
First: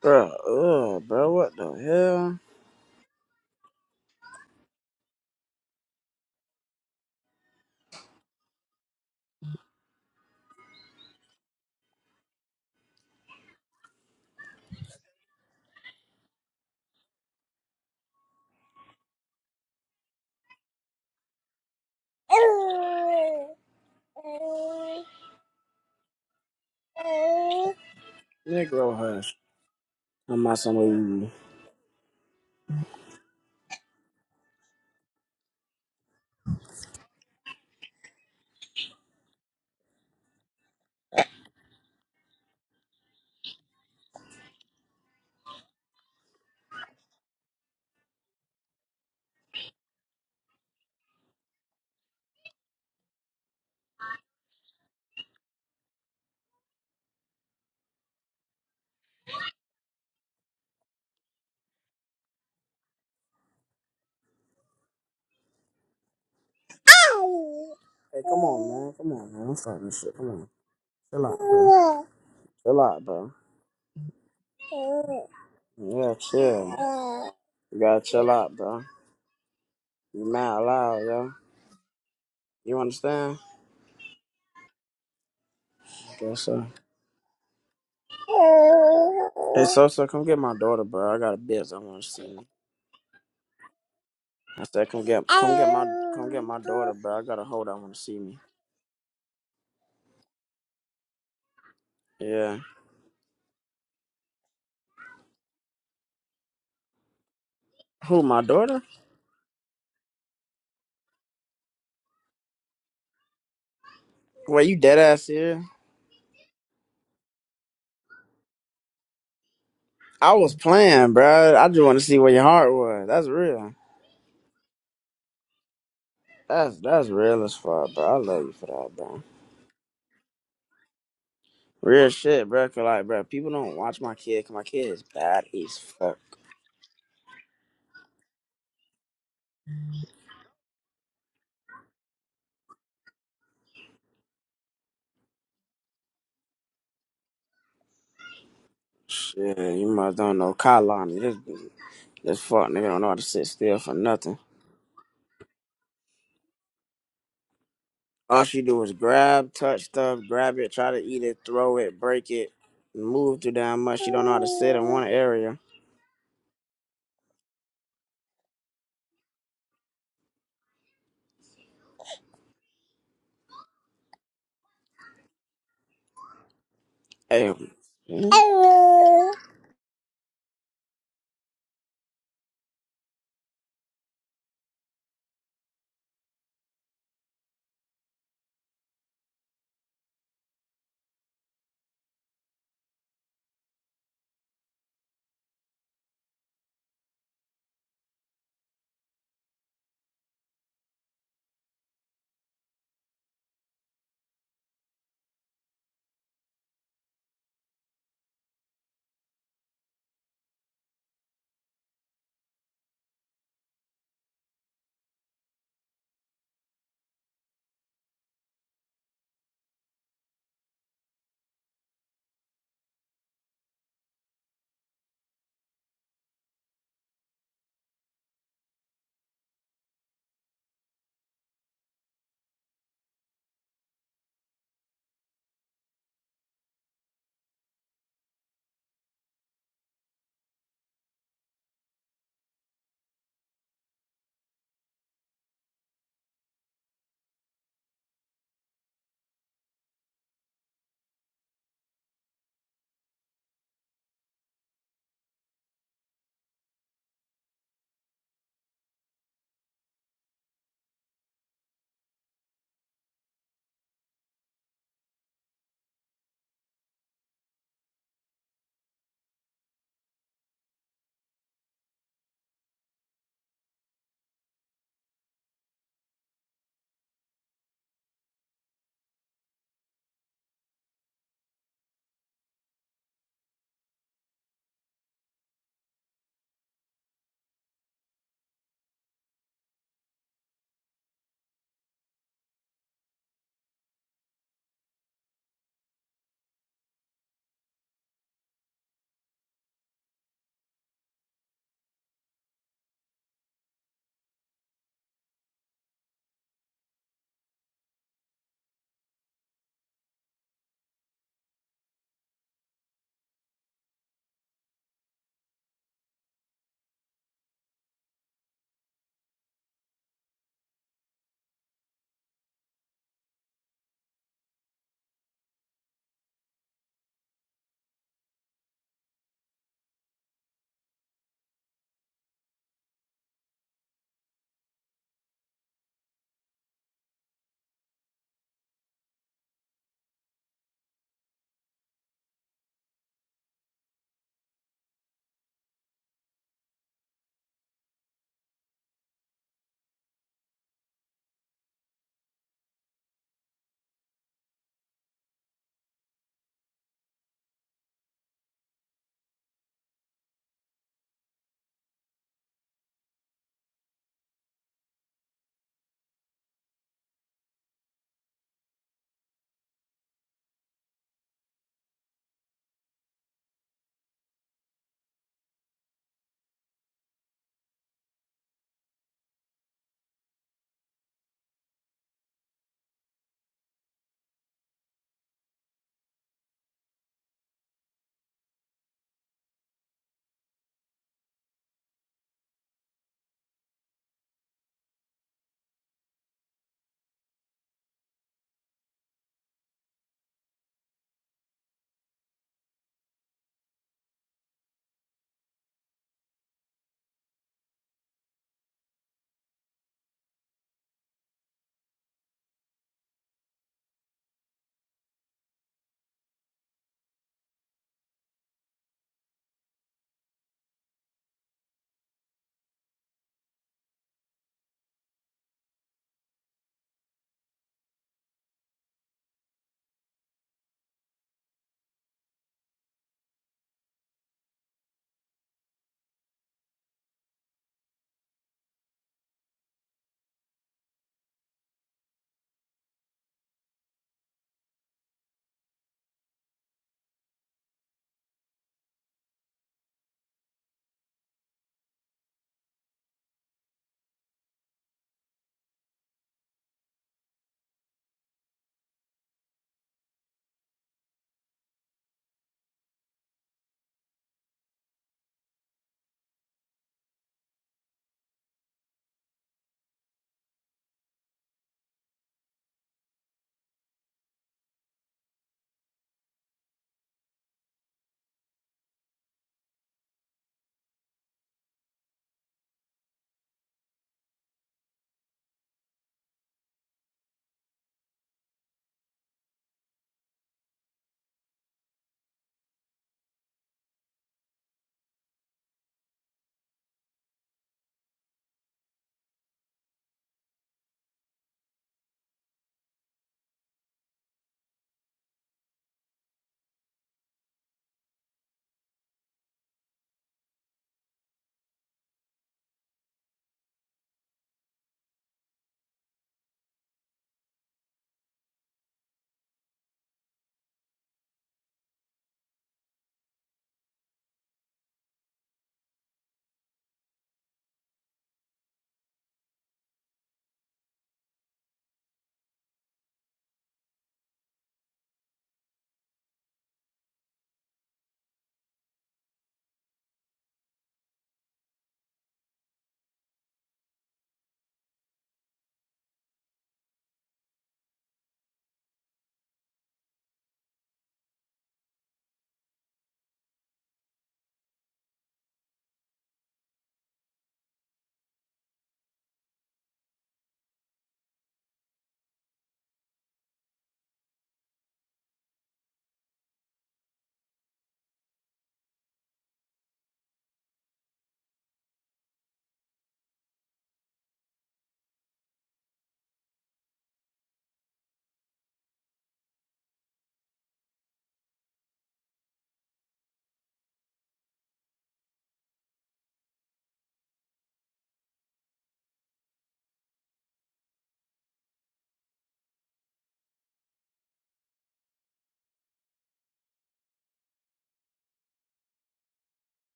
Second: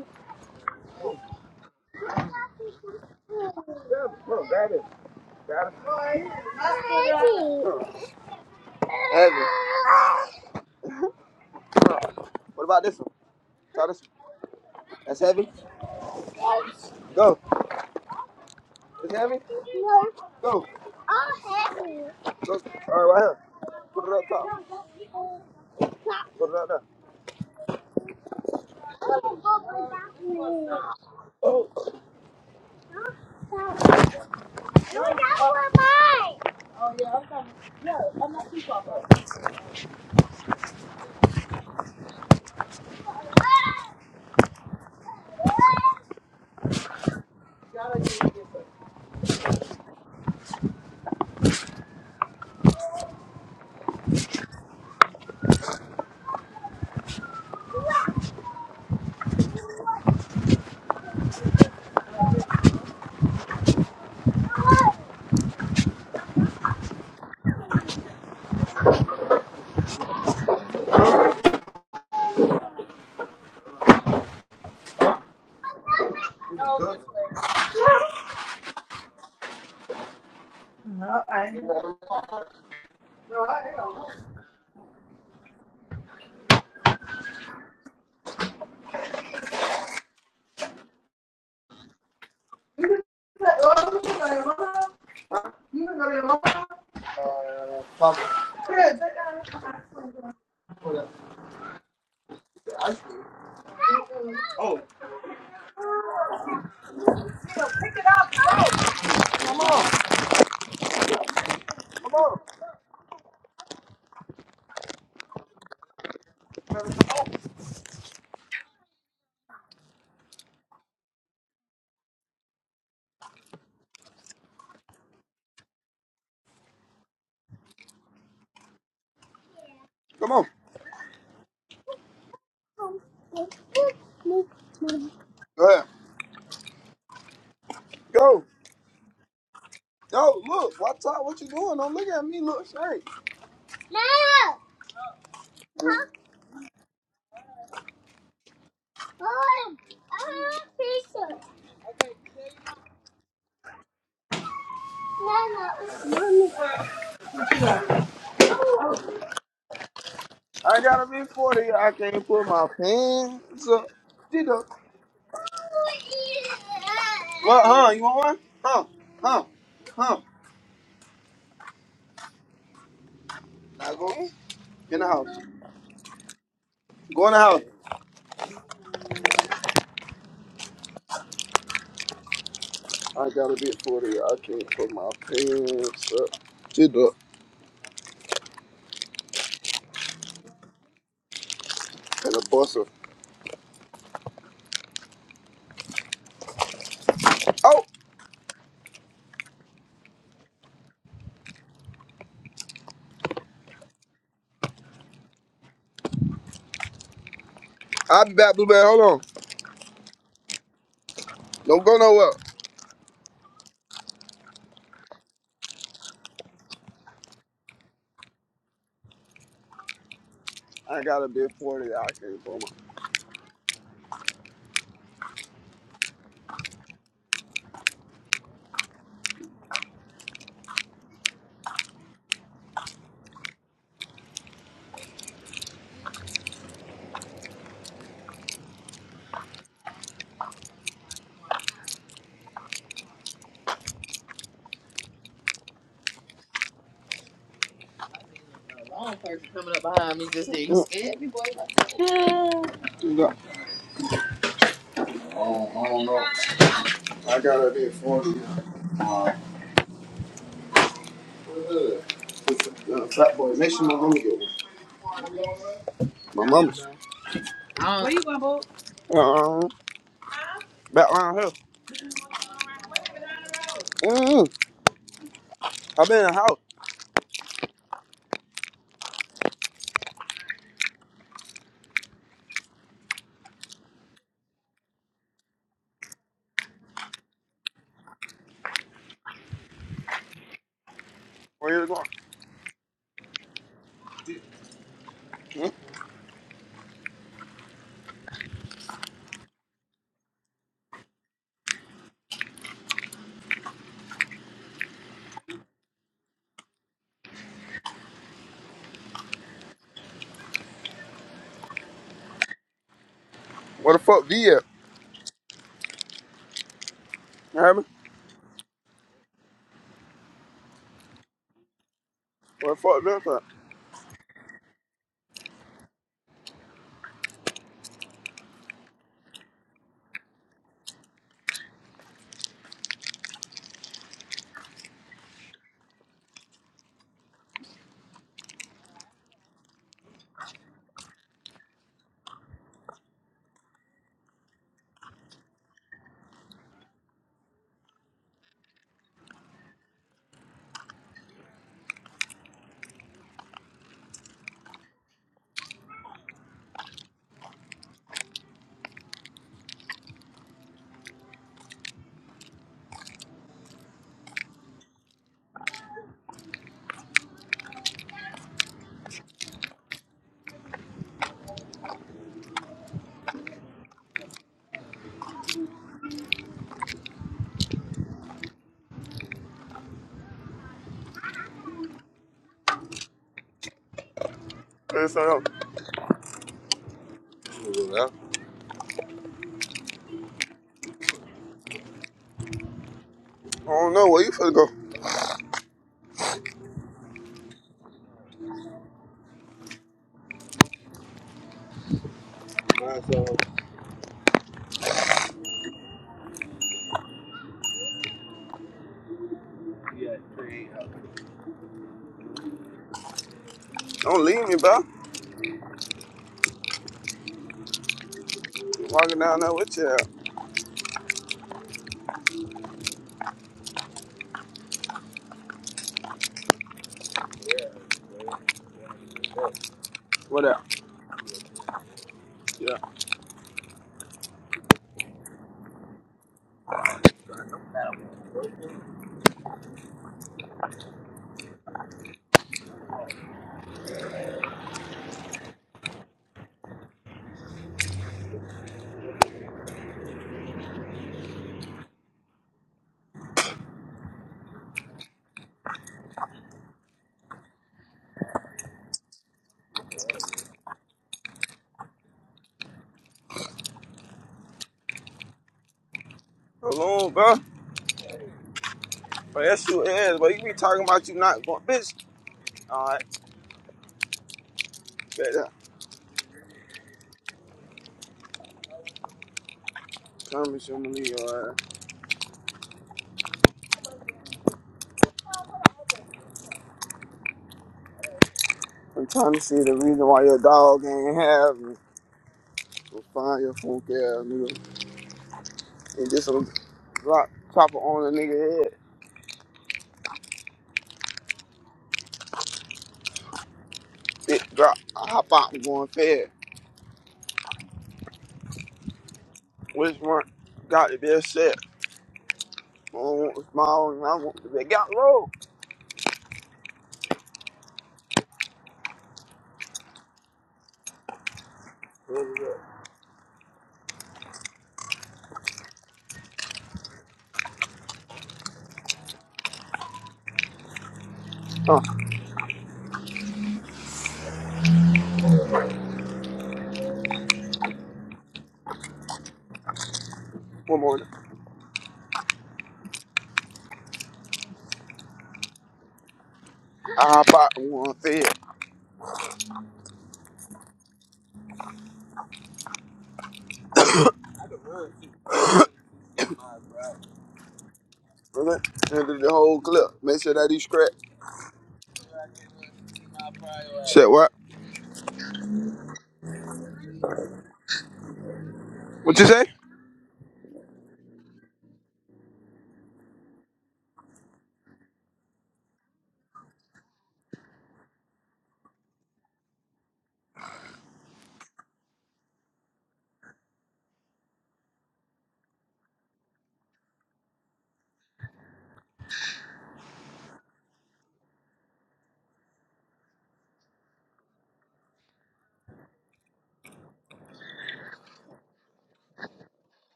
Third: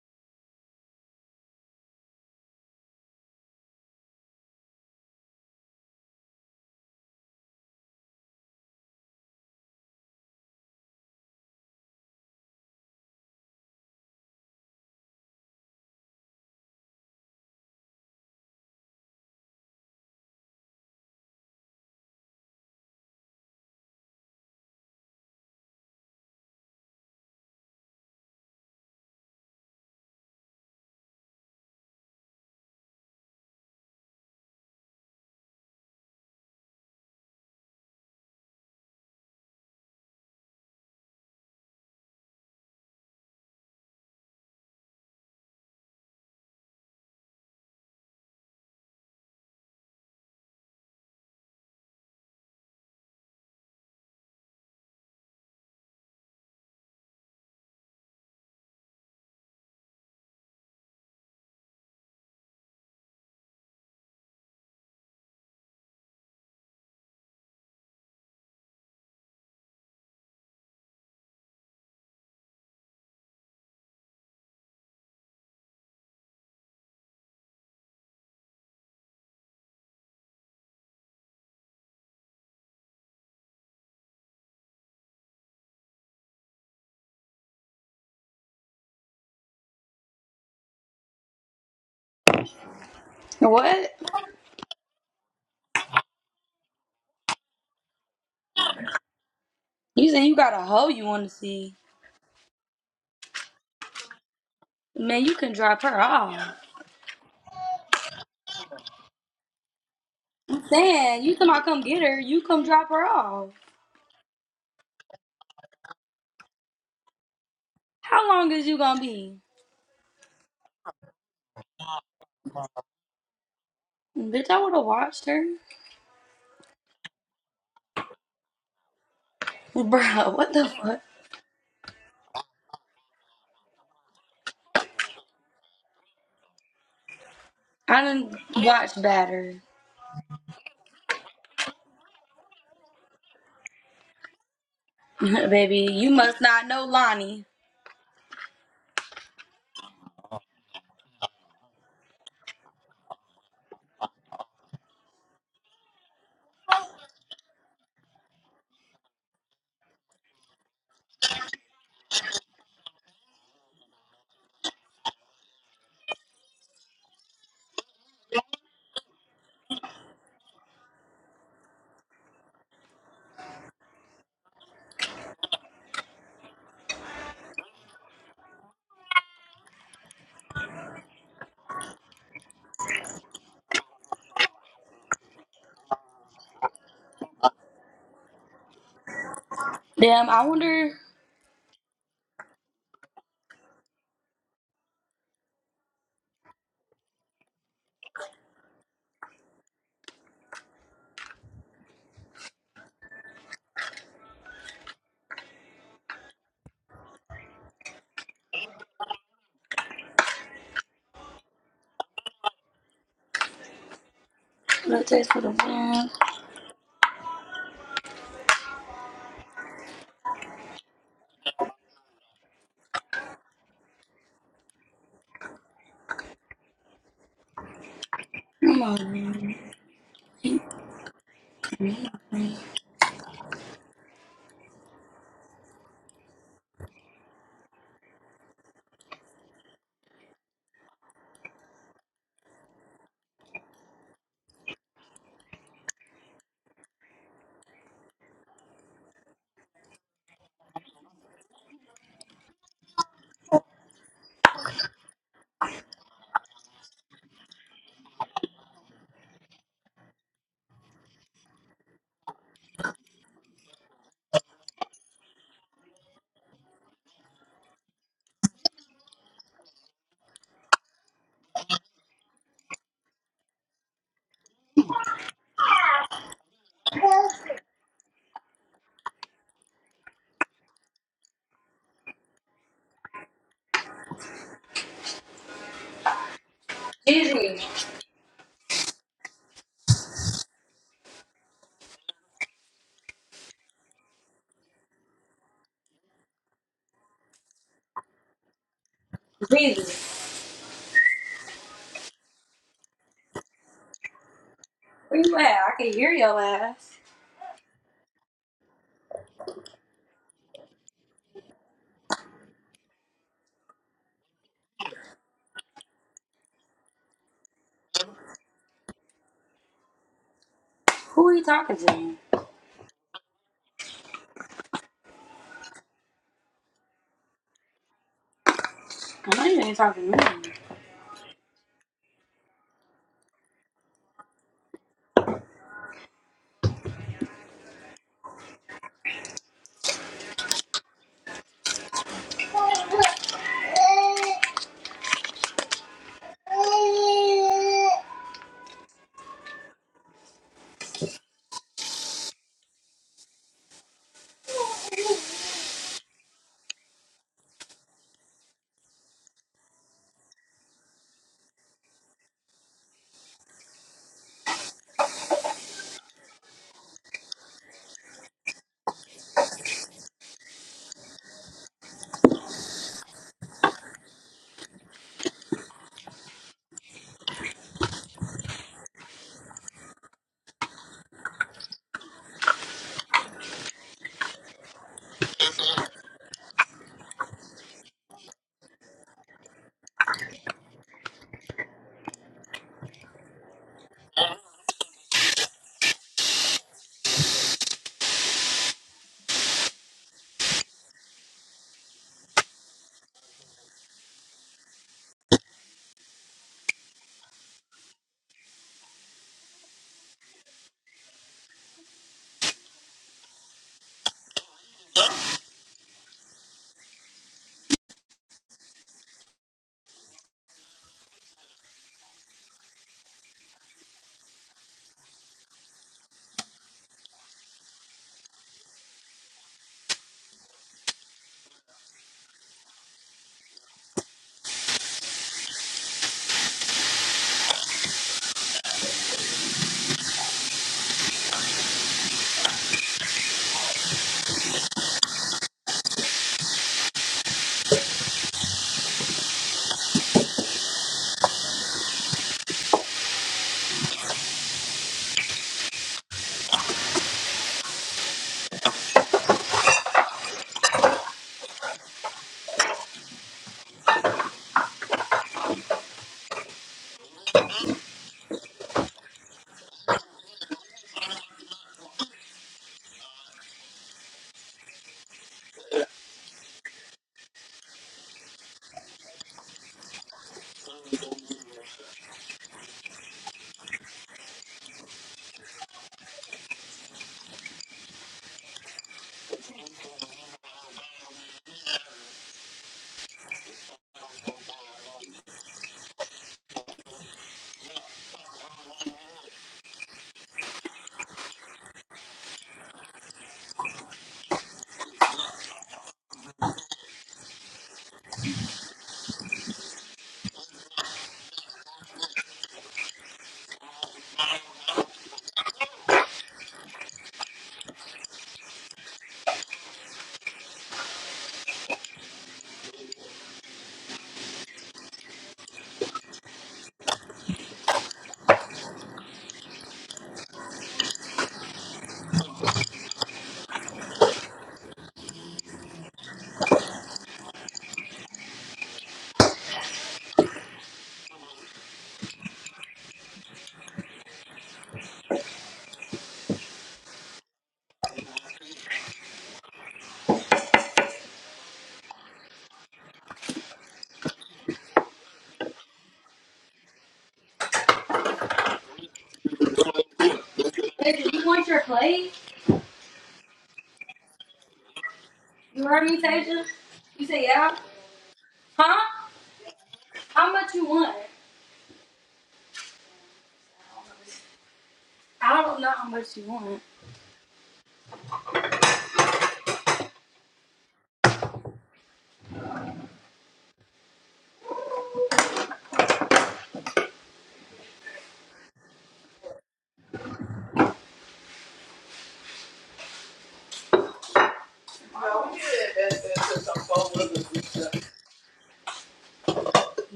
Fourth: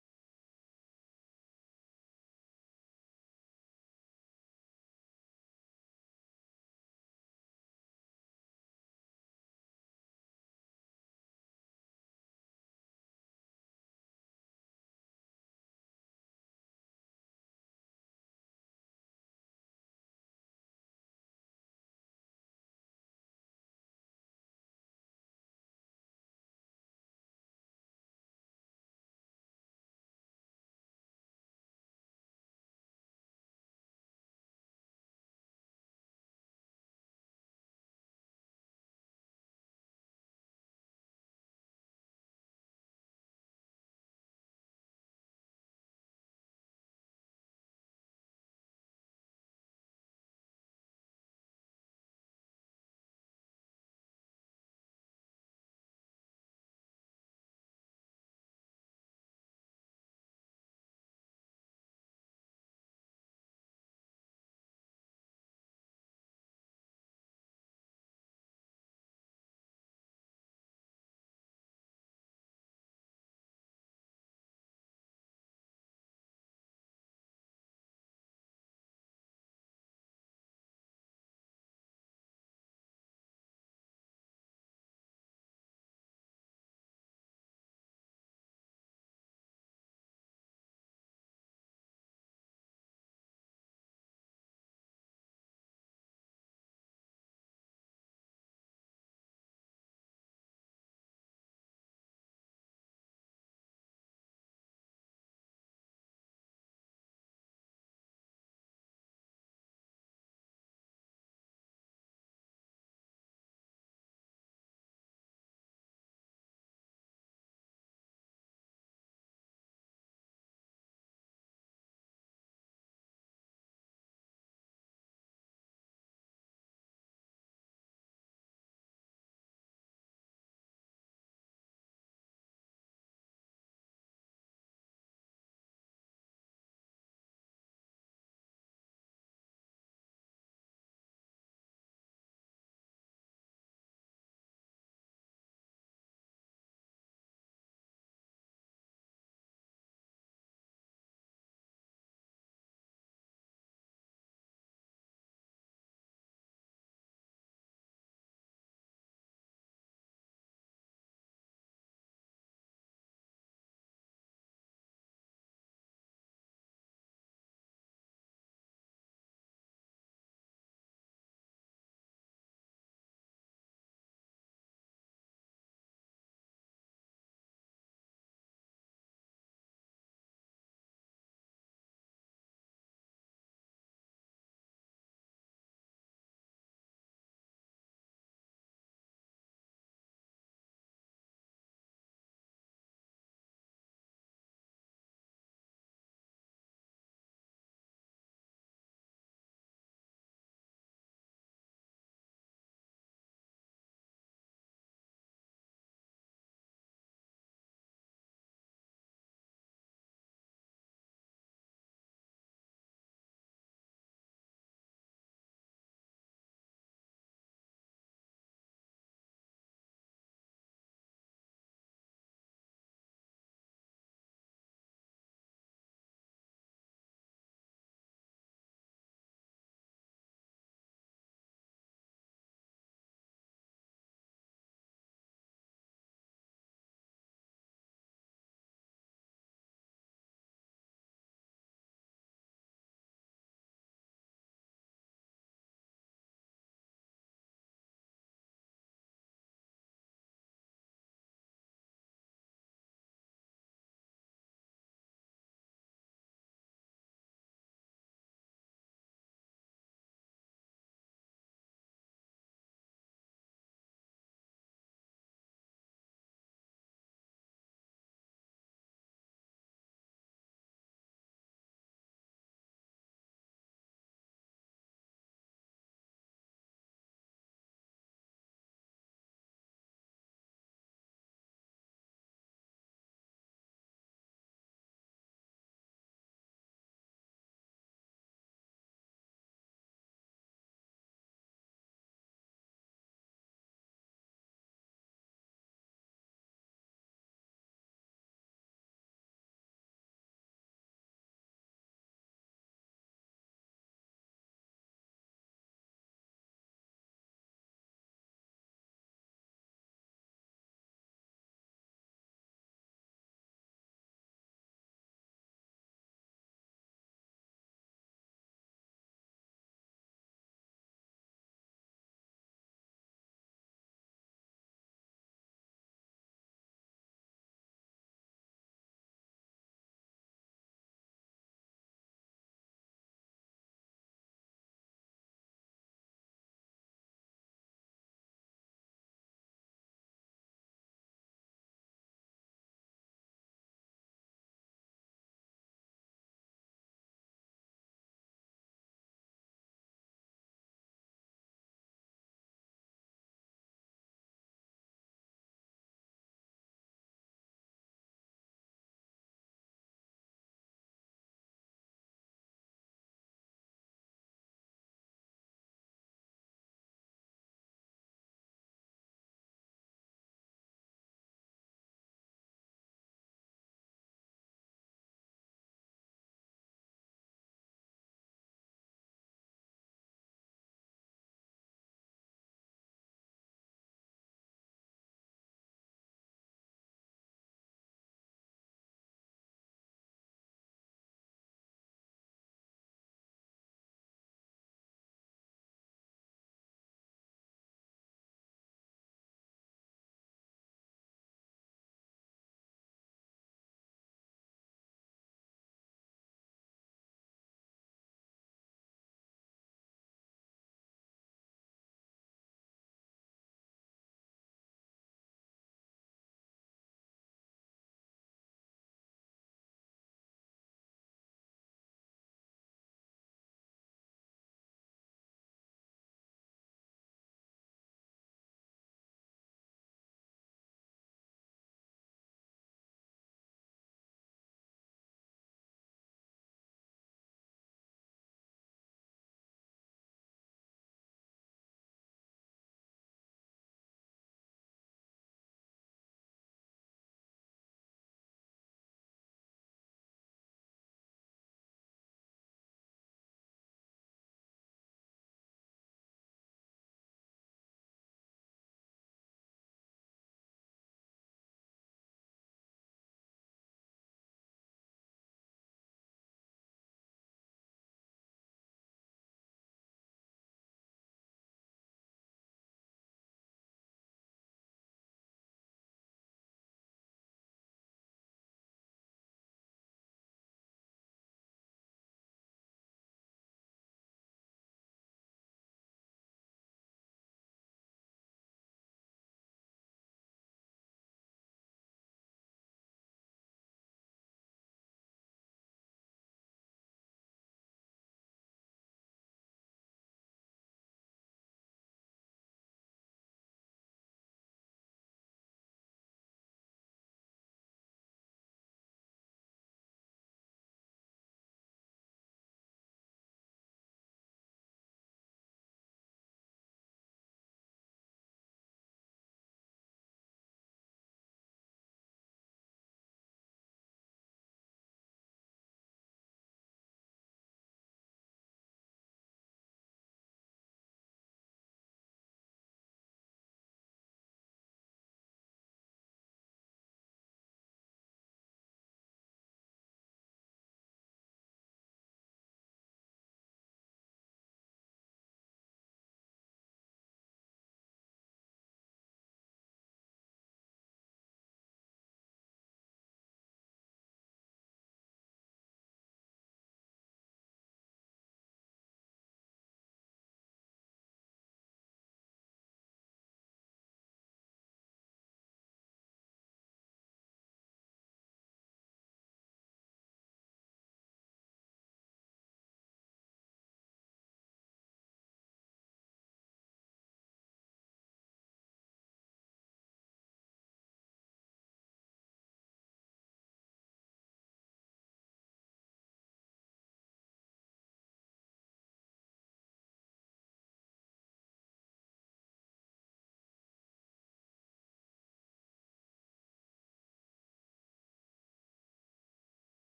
Speaker 1: Bro, ugh, bro, what the hell?
Speaker 2: grab it. Grab it. Heavy. What about this one? Try this one. That's heavy? Go. It's heavy? No. Go. All heavy. Go. All right, right here. Put it up top. Put it up there.
Speaker 1: Negro
Speaker 2: No,
Speaker 1: hush. I'm not somewhere you.
Speaker 2: that one mine. Oh, yeah, I'm going to go. I'm going to keep up. Come
Speaker 1: Hey, come on, man. Come on, man. I'm starting this shit. Come on. Chill out, bro. Chill out, bro. Yeah, chill. You gotta chill out, bro. You mad loud, yo. You understand? Guess so. Hey, so so, come get my daughter, bro. I got a biz. I want to see me.
Speaker 4: What?
Speaker 1: I said, come get, come get my, come get my daughter, bro. I got a hold. I want to see me.
Speaker 4: You saying you got a hoe you want to see?
Speaker 1: Yeah.
Speaker 4: Man, you can drop her off.
Speaker 1: Who, my daughter?
Speaker 4: I'm saying you somehow come get her. You come drop her off.
Speaker 1: Wait, you dead ass here?
Speaker 4: How long is you gonna be?
Speaker 1: I was playing, bro. I just want to see where your heart was. That's real.
Speaker 4: Bitch, I would have watched her.
Speaker 1: That's that's real as fuck, bro. I love you for that, bro.
Speaker 4: Bruh,
Speaker 2: on.
Speaker 4: what the fuck?
Speaker 1: Real shit, bro. 'Cause, like, bro, people don't watch my kid. 'cause my kid is bad
Speaker 2: Go
Speaker 1: as
Speaker 2: ahead.
Speaker 1: fuck.
Speaker 4: I didn't
Speaker 2: Go.
Speaker 4: watch Batter.
Speaker 2: Yo, look. What's up? What you doing? Don't look at me. Look straight. No.
Speaker 4: Baby,
Speaker 2: No.
Speaker 4: you must not know Lonnie.
Speaker 2: I'm
Speaker 1: Shit, you must don't know
Speaker 2: want a
Speaker 1: Kalani.
Speaker 2: pizza.
Speaker 1: This
Speaker 2: Okay.
Speaker 1: this fuck nigga don't know how to sit still for nothing.
Speaker 2: No, no.
Speaker 1: All she do is grab, touch stuff, grab it,
Speaker 2: I
Speaker 1: try to
Speaker 2: gotta
Speaker 1: eat
Speaker 2: be
Speaker 1: it,
Speaker 2: 40.
Speaker 1: throw
Speaker 2: I
Speaker 1: it,
Speaker 2: can't
Speaker 1: break
Speaker 2: put
Speaker 1: it,
Speaker 2: my
Speaker 1: move too
Speaker 2: pants
Speaker 1: damn
Speaker 2: up.
Speaker 1: much. She don't know how
Speaker 2: She
Speaker 1: to
Speaker 2: go,
Speaker 1: sit in one area.
Speaker 2: What, huh? You want one? Huh? Huh? Huh? Now go in the house. Go in the house.
Speaker 1: Hey,
Speaker 2: I gotta be 40. I can't put my pants up. She do
Speaker 4: Damn, I wonder.
Speaker 2: and a buster. Oh, I'll be back, Blueberry. Hold on. Don't go nowhere.
Speaker 4: Let's taste for the man.
Speaker 2: I gotta be 40. I can't put my pants up.
Speaker 4: Come on, man.
Speaker 2: Oh, I don't know. I gotta be 40. Uh, uh, fat boy. Make sure my mama get one. My mama. Uh, back around here. Mm, i been in the house.
Speaker 4: Jesus,
Speaker 2: Where you going? Mm,
Speaker 4: Jesus, where you at? I can hear your ass.
Speaker 2: where the fuck V at? You hear me?
Speaker 4: Who are you talking to?
Speaker 2: Where the fuck this at?
Speaker 4: I know you ain't talking to me.
Speaker 2: Hey, son, yo. I don't know. Where you finna go? Don't leave me, bro. Walking down there with you. Yeah. Alone, bro. But that's your ass. But you be talking about you not going, bitch. All right, bet that. Promise me I'm leave your I'm trying to see the reason why your dog ain't have me. Go find your funky ass, nigga. And just a rock chopper on the nigga head. Big drop, I hop out and go and fed. Which one got to be a set? I don't want the small one, I want the big. Got roll. One morning, I hop out and go and fed. Send it the whole clip. Make sure that he scratch.
Speaker 4: Tasia, you want your plate?
Speaker 2: Said what?
Speaker 4: You heard me, Tasia? You say yeah? Huh?
Speaker 2: What you say?
Speaker 4: How much you want? I don't know how much you want.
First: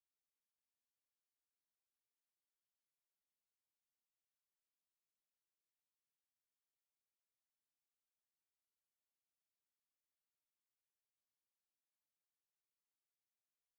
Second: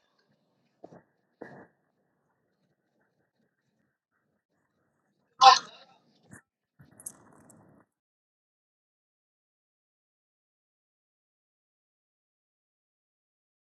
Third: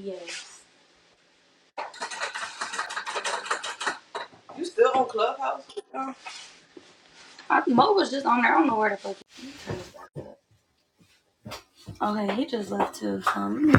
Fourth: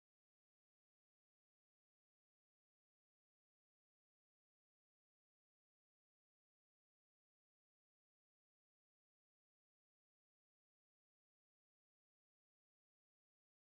Speaker 4: Yes. You still on Clubhouse? I, Mo was just on there. I don't know where the fuck. Okay, he just left too. So. let me